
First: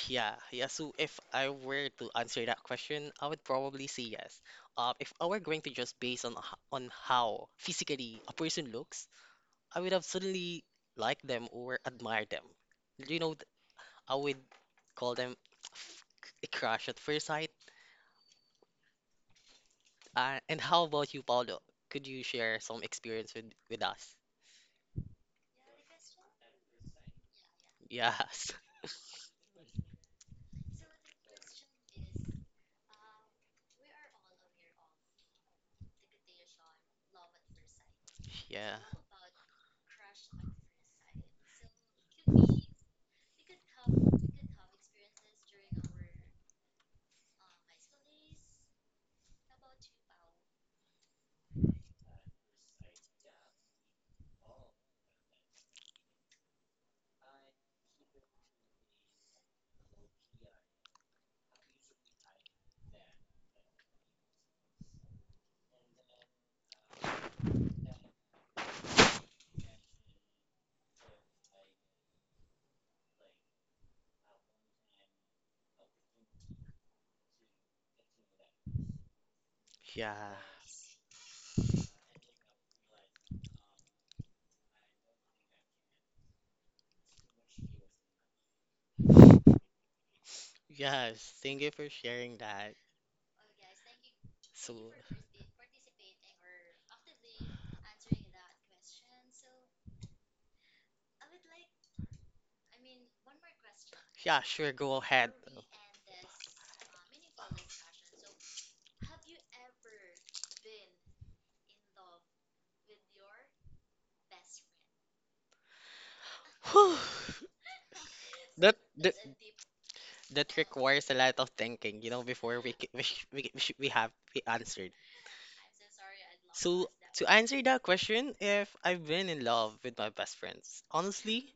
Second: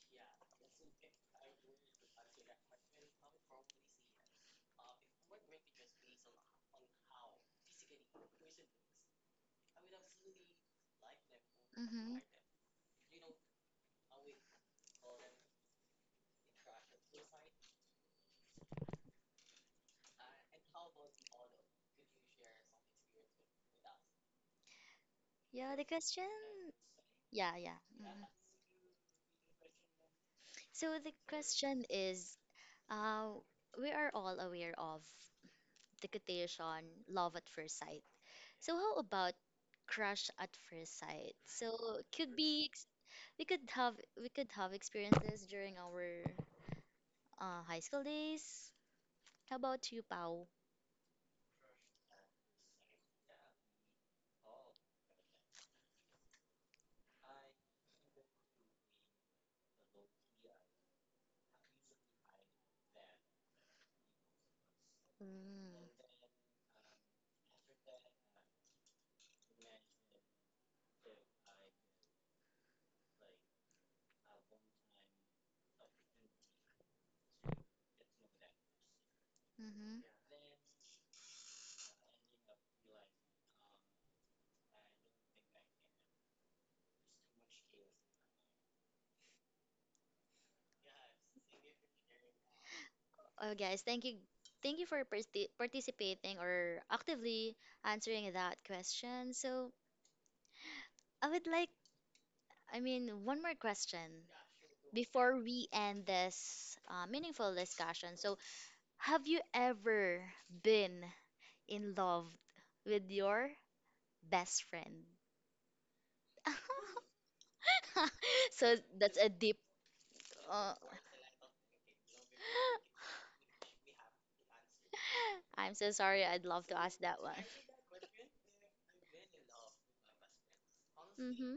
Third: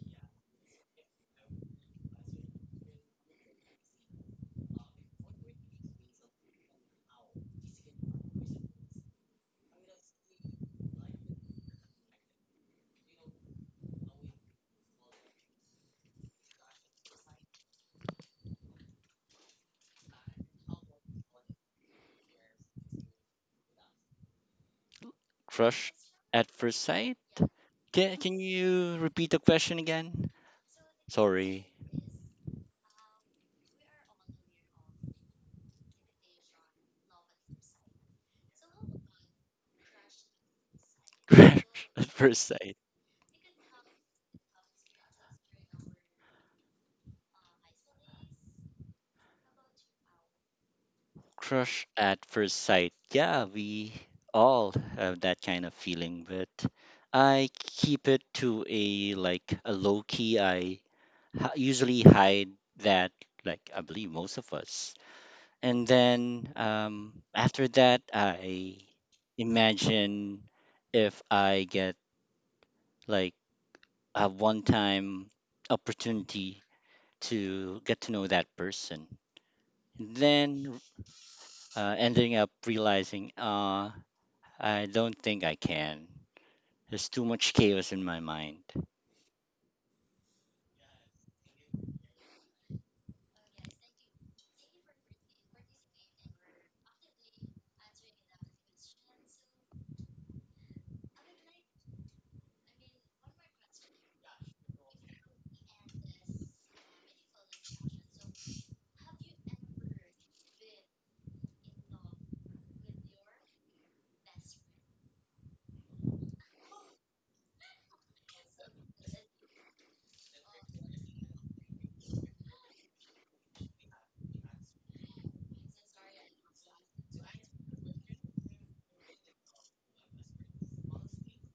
Yeah, yeah. So if I were to answer that question, I would probably say yes. If I were going to just base on on how physically a person looks, I would have suddenly liked them or
Mm-hmm.
admired them. You know, th- I would call them f- a crush at first sight. And how about you, Paolo? Could you share some experience with us?
Yeah, the
Crush
question.
at first sight?
Yeah, yeah.
Can,
Hmm.
can
Yes.
you repeat the question again?
So the
Sorry.
question is, uh, we are all aware of the quotation love at first sight.
[laughs]
So
Yeah.
how about crush at first
[laughs]
sight?
Crush
So it
at
could
first
be
sight.
we could have experiences during our high school days. How about you, Pau?
Crush at first sight. Yeah, we all have that kind of feeling, but I keep it to a like a low key. I usually hide that, like I believe most of us.
Mm.
And then after that, I imagine if I get like a one time opportunity to get to know that person.
Yeah.
Mm-hmm.
Then ending up realizing, I don't think I can. There's too much chaos in my mind.
Yes. Thank you for sharing that.
Oh, guys, thank you.
So,
Thank you for participating or actively answering that question. So, I would like, I mean, one more question
yeah, sure, go ahead.
before we end this meaningful discussion. So, have you ever been in love with your best friend?
Whew.
[laughs] [laughs] So
That, that
that's a deep.
that
Uh,
requires a lot of thinking, you know, before we c- we sh- we, c- we, sh- we have we answered.
I'm so sorry. I'd love to
So
ask that
to
one.
answer that question, if I've been in love with my best friends, honestly,
Mm-hmm.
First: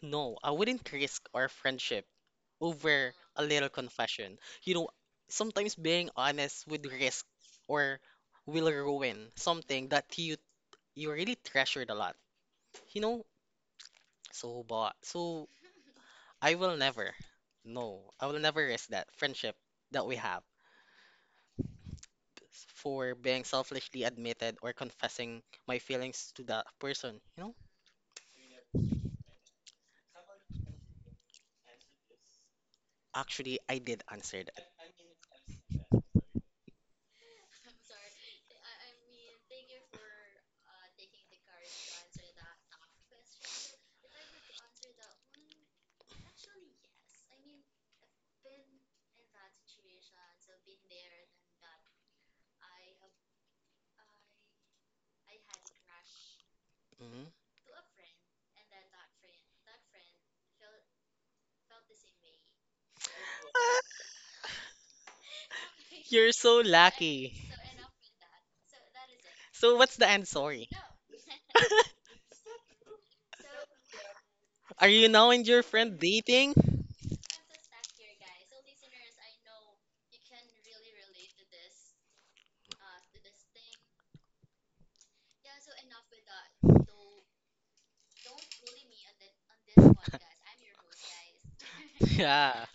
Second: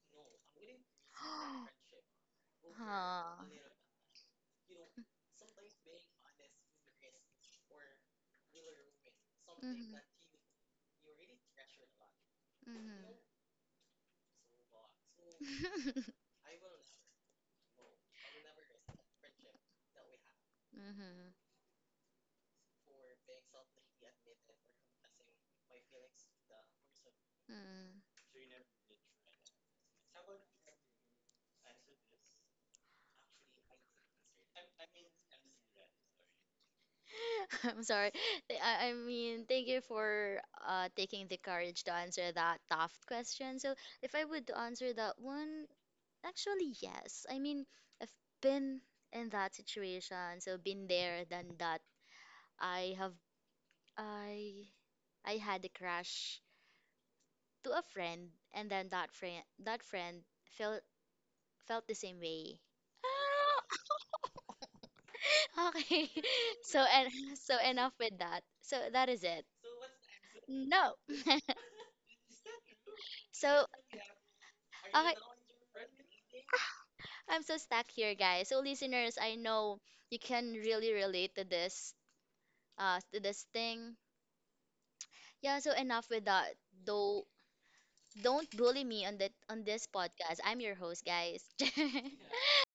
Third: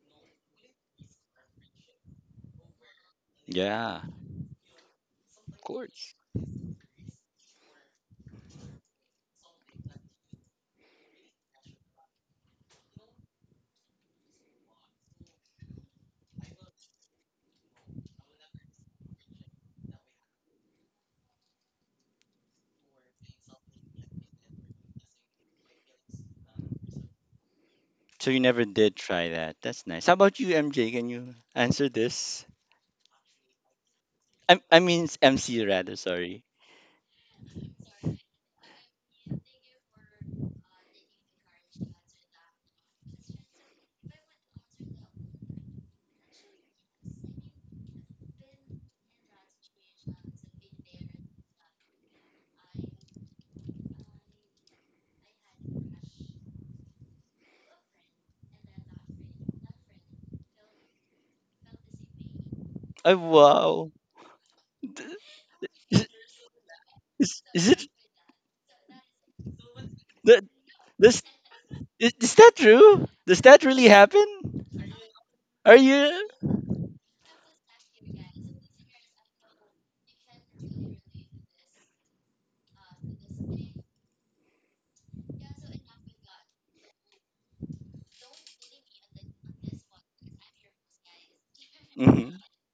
no, I wouldn't risk our
[gasps]
friendship over a
Ah.
little
Yeah.
confession. You know,
Of
sometimes being
course.
honest would risk or will ruin something
Mm-hmm.
that you really treasured a lot. You
Mm-hmm.
know, so
[laughs]
I will never, no, I will never risk that friendship that we have
Mm-hmm.
for being selfishly admitted or confessing my feelings to that person. You know,
Mm-hmm.
So you never did try that. That's nice. How about you, MJ? Can you answer this?
actually, I did answer
I
that.
I mean it's MC rather. Sorry.
[laughs] I'm sorry. I mean, thank you for taking the courage to answer that tough question. So, if I would answer that one, actually, yes. I mean, I've been in that situation, so been there, done that. I have, I, I had a crush
Mhm.
to a friend, and then that friend felt felt the same way.
Oh wow.
[laughs]
Is,
Okay.
[laughs] You're
[laughs]
so
So and
lucky.
so
is it
enough with that. So that is it.
So what's the
that
answer? [laughs]
No.
this
[laughs]
is that true? Does that
So,
really happen?
Are you
okay,
now and your
Are
friend
you?
dating?
I'm so stuck here, guys. So, listeners, I know you can really relate to this, thing. Yeah. So enough with that. Though, don't bully me on that on this podcast.
[laughs]
I'm your host, guys. [laughs]
Hmm.
Yeah.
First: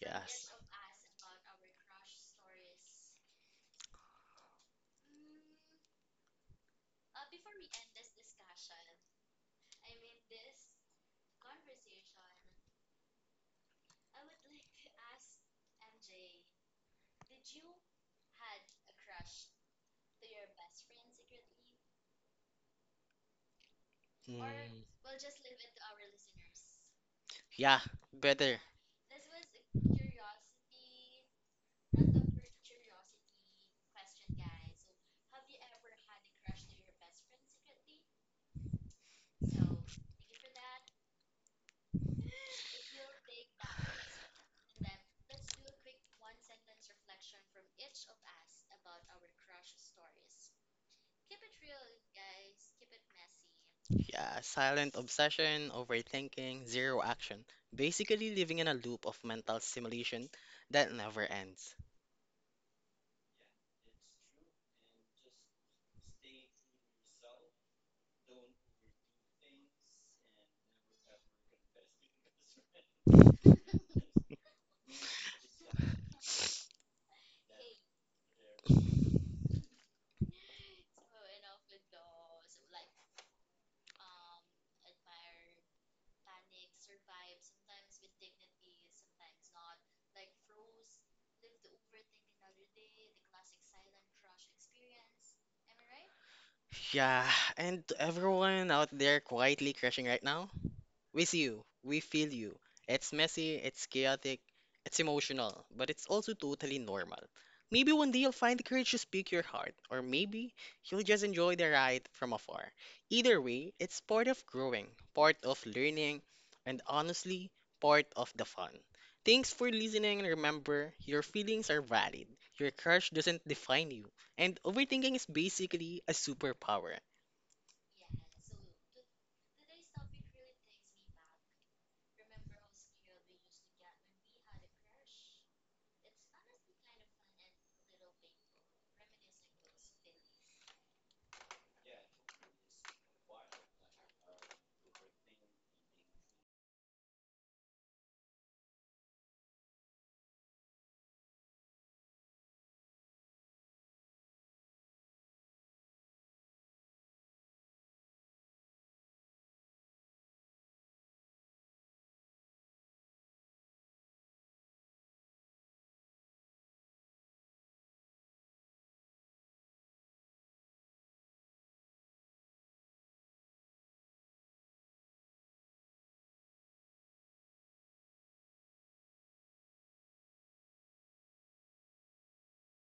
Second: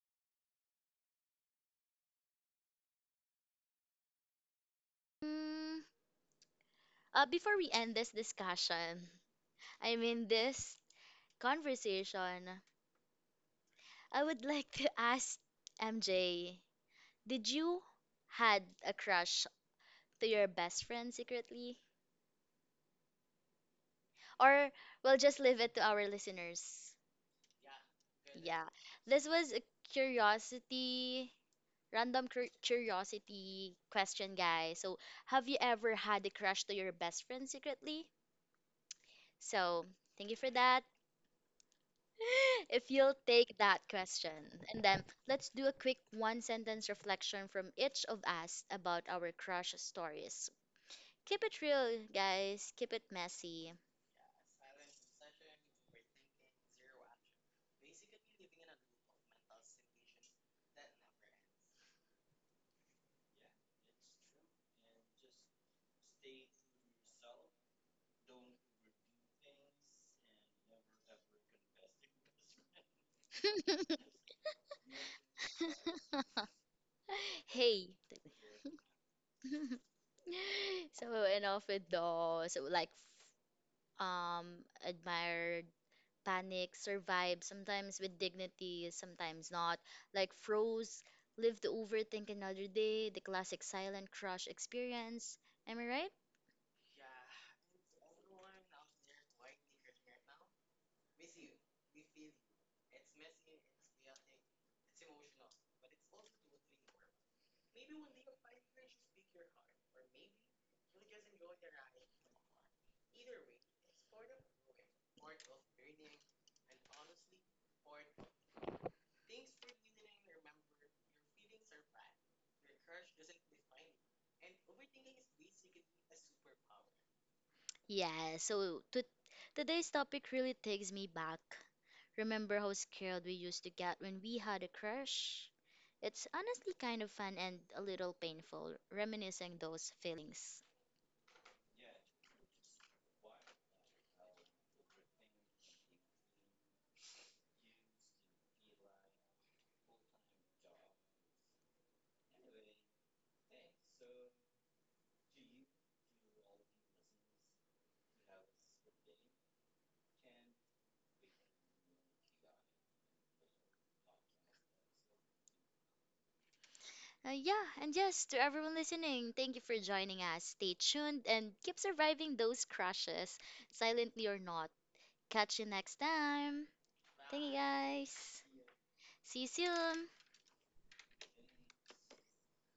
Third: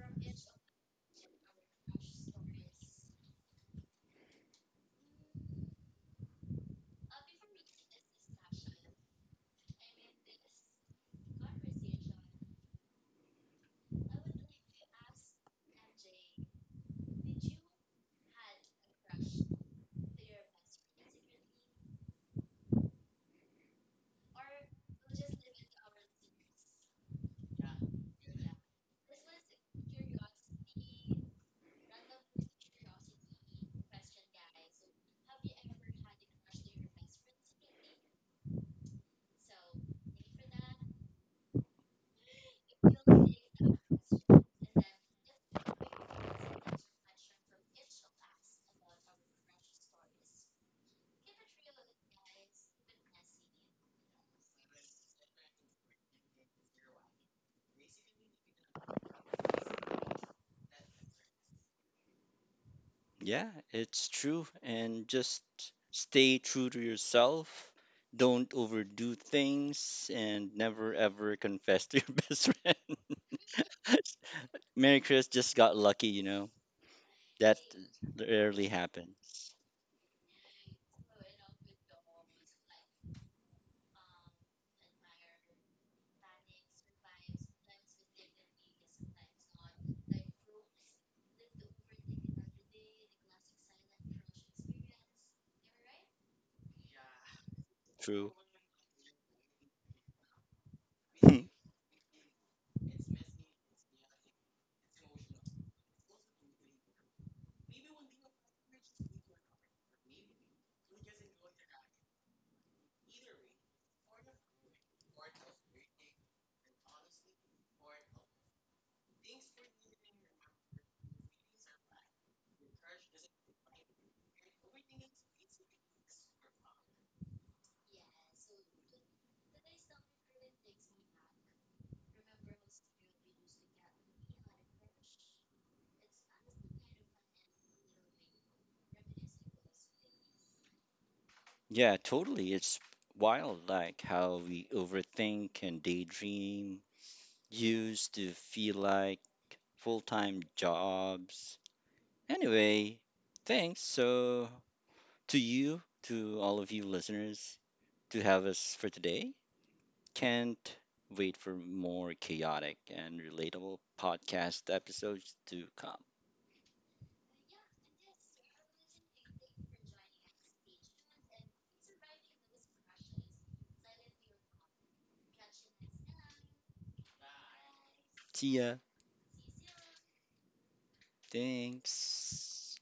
Yes.
Mm, Before we end this discussion, I mean this conversation, I would [laughs] like to ask MJ, did you had a crush to your best friend secretly? Or
Mm,
we'll just leave it to our listeners.
yeah, better.
Yeah. This was a curiosity, random curiosity question, guys. So, have you ever had a crush to your best friend secretly? So, thank you for that. [laughs] If you'll take that question, and then let's do a quick one sentence reflection from each of us about our crush stories. Keep it real, guys. Keep it messy.
Yeah, silent obsession, overthinking, zero action. Basically living in a loop of mental stimulation that never ends.
Yeah, it's true. And just stay true to yourself. Don't overdo things and never ever confess to your [laughs] best friend.
[laughs]
Mary Chris just got lucky, you know. That
Hey.
rarely happens.
So enough with those. So like um admire panic, survive. Sometimes with dignity, sometimes not. Like froze, lived to overthink another day, the classic silent crush experience. Am I right?
Yeah, and to
True.
everyone out there quietly crashing right now, with
Hmm.
you, we feel you. It's messy, it's chaotic, it's emotional, but it's also totally normal. Maybe one day you'll find the courage to speak your heart, or maybe you'll just enjoy the ride from afar. Either way, it's part of growing, part of learning, and honestly, part of the fun. Thanks for listening and remember, your feelings are valid. Your crush doesn't define you, and overthinking is basically a superpower.
Yeah, so to today's topic really takes me back. Remember how scared we used to get when we had a crush? It's honestly kind of fun and a little painful, reminiscing those feelings.
Yeah, totally. It's wild, like how we overthink and daydream, used to feel like full time jobs. Anyway, thanks so to you, to all of you listeners, to have us for today. Can't wait for more chaotic and relatable podcast episodes to come.
Yeah, and yes, to everyone listening, thank you for joining us. Stay tuned and keep surviving those crushes, silently or not. Catch you next time. Thank you guys.
See ya.
See you soon.
Thanks.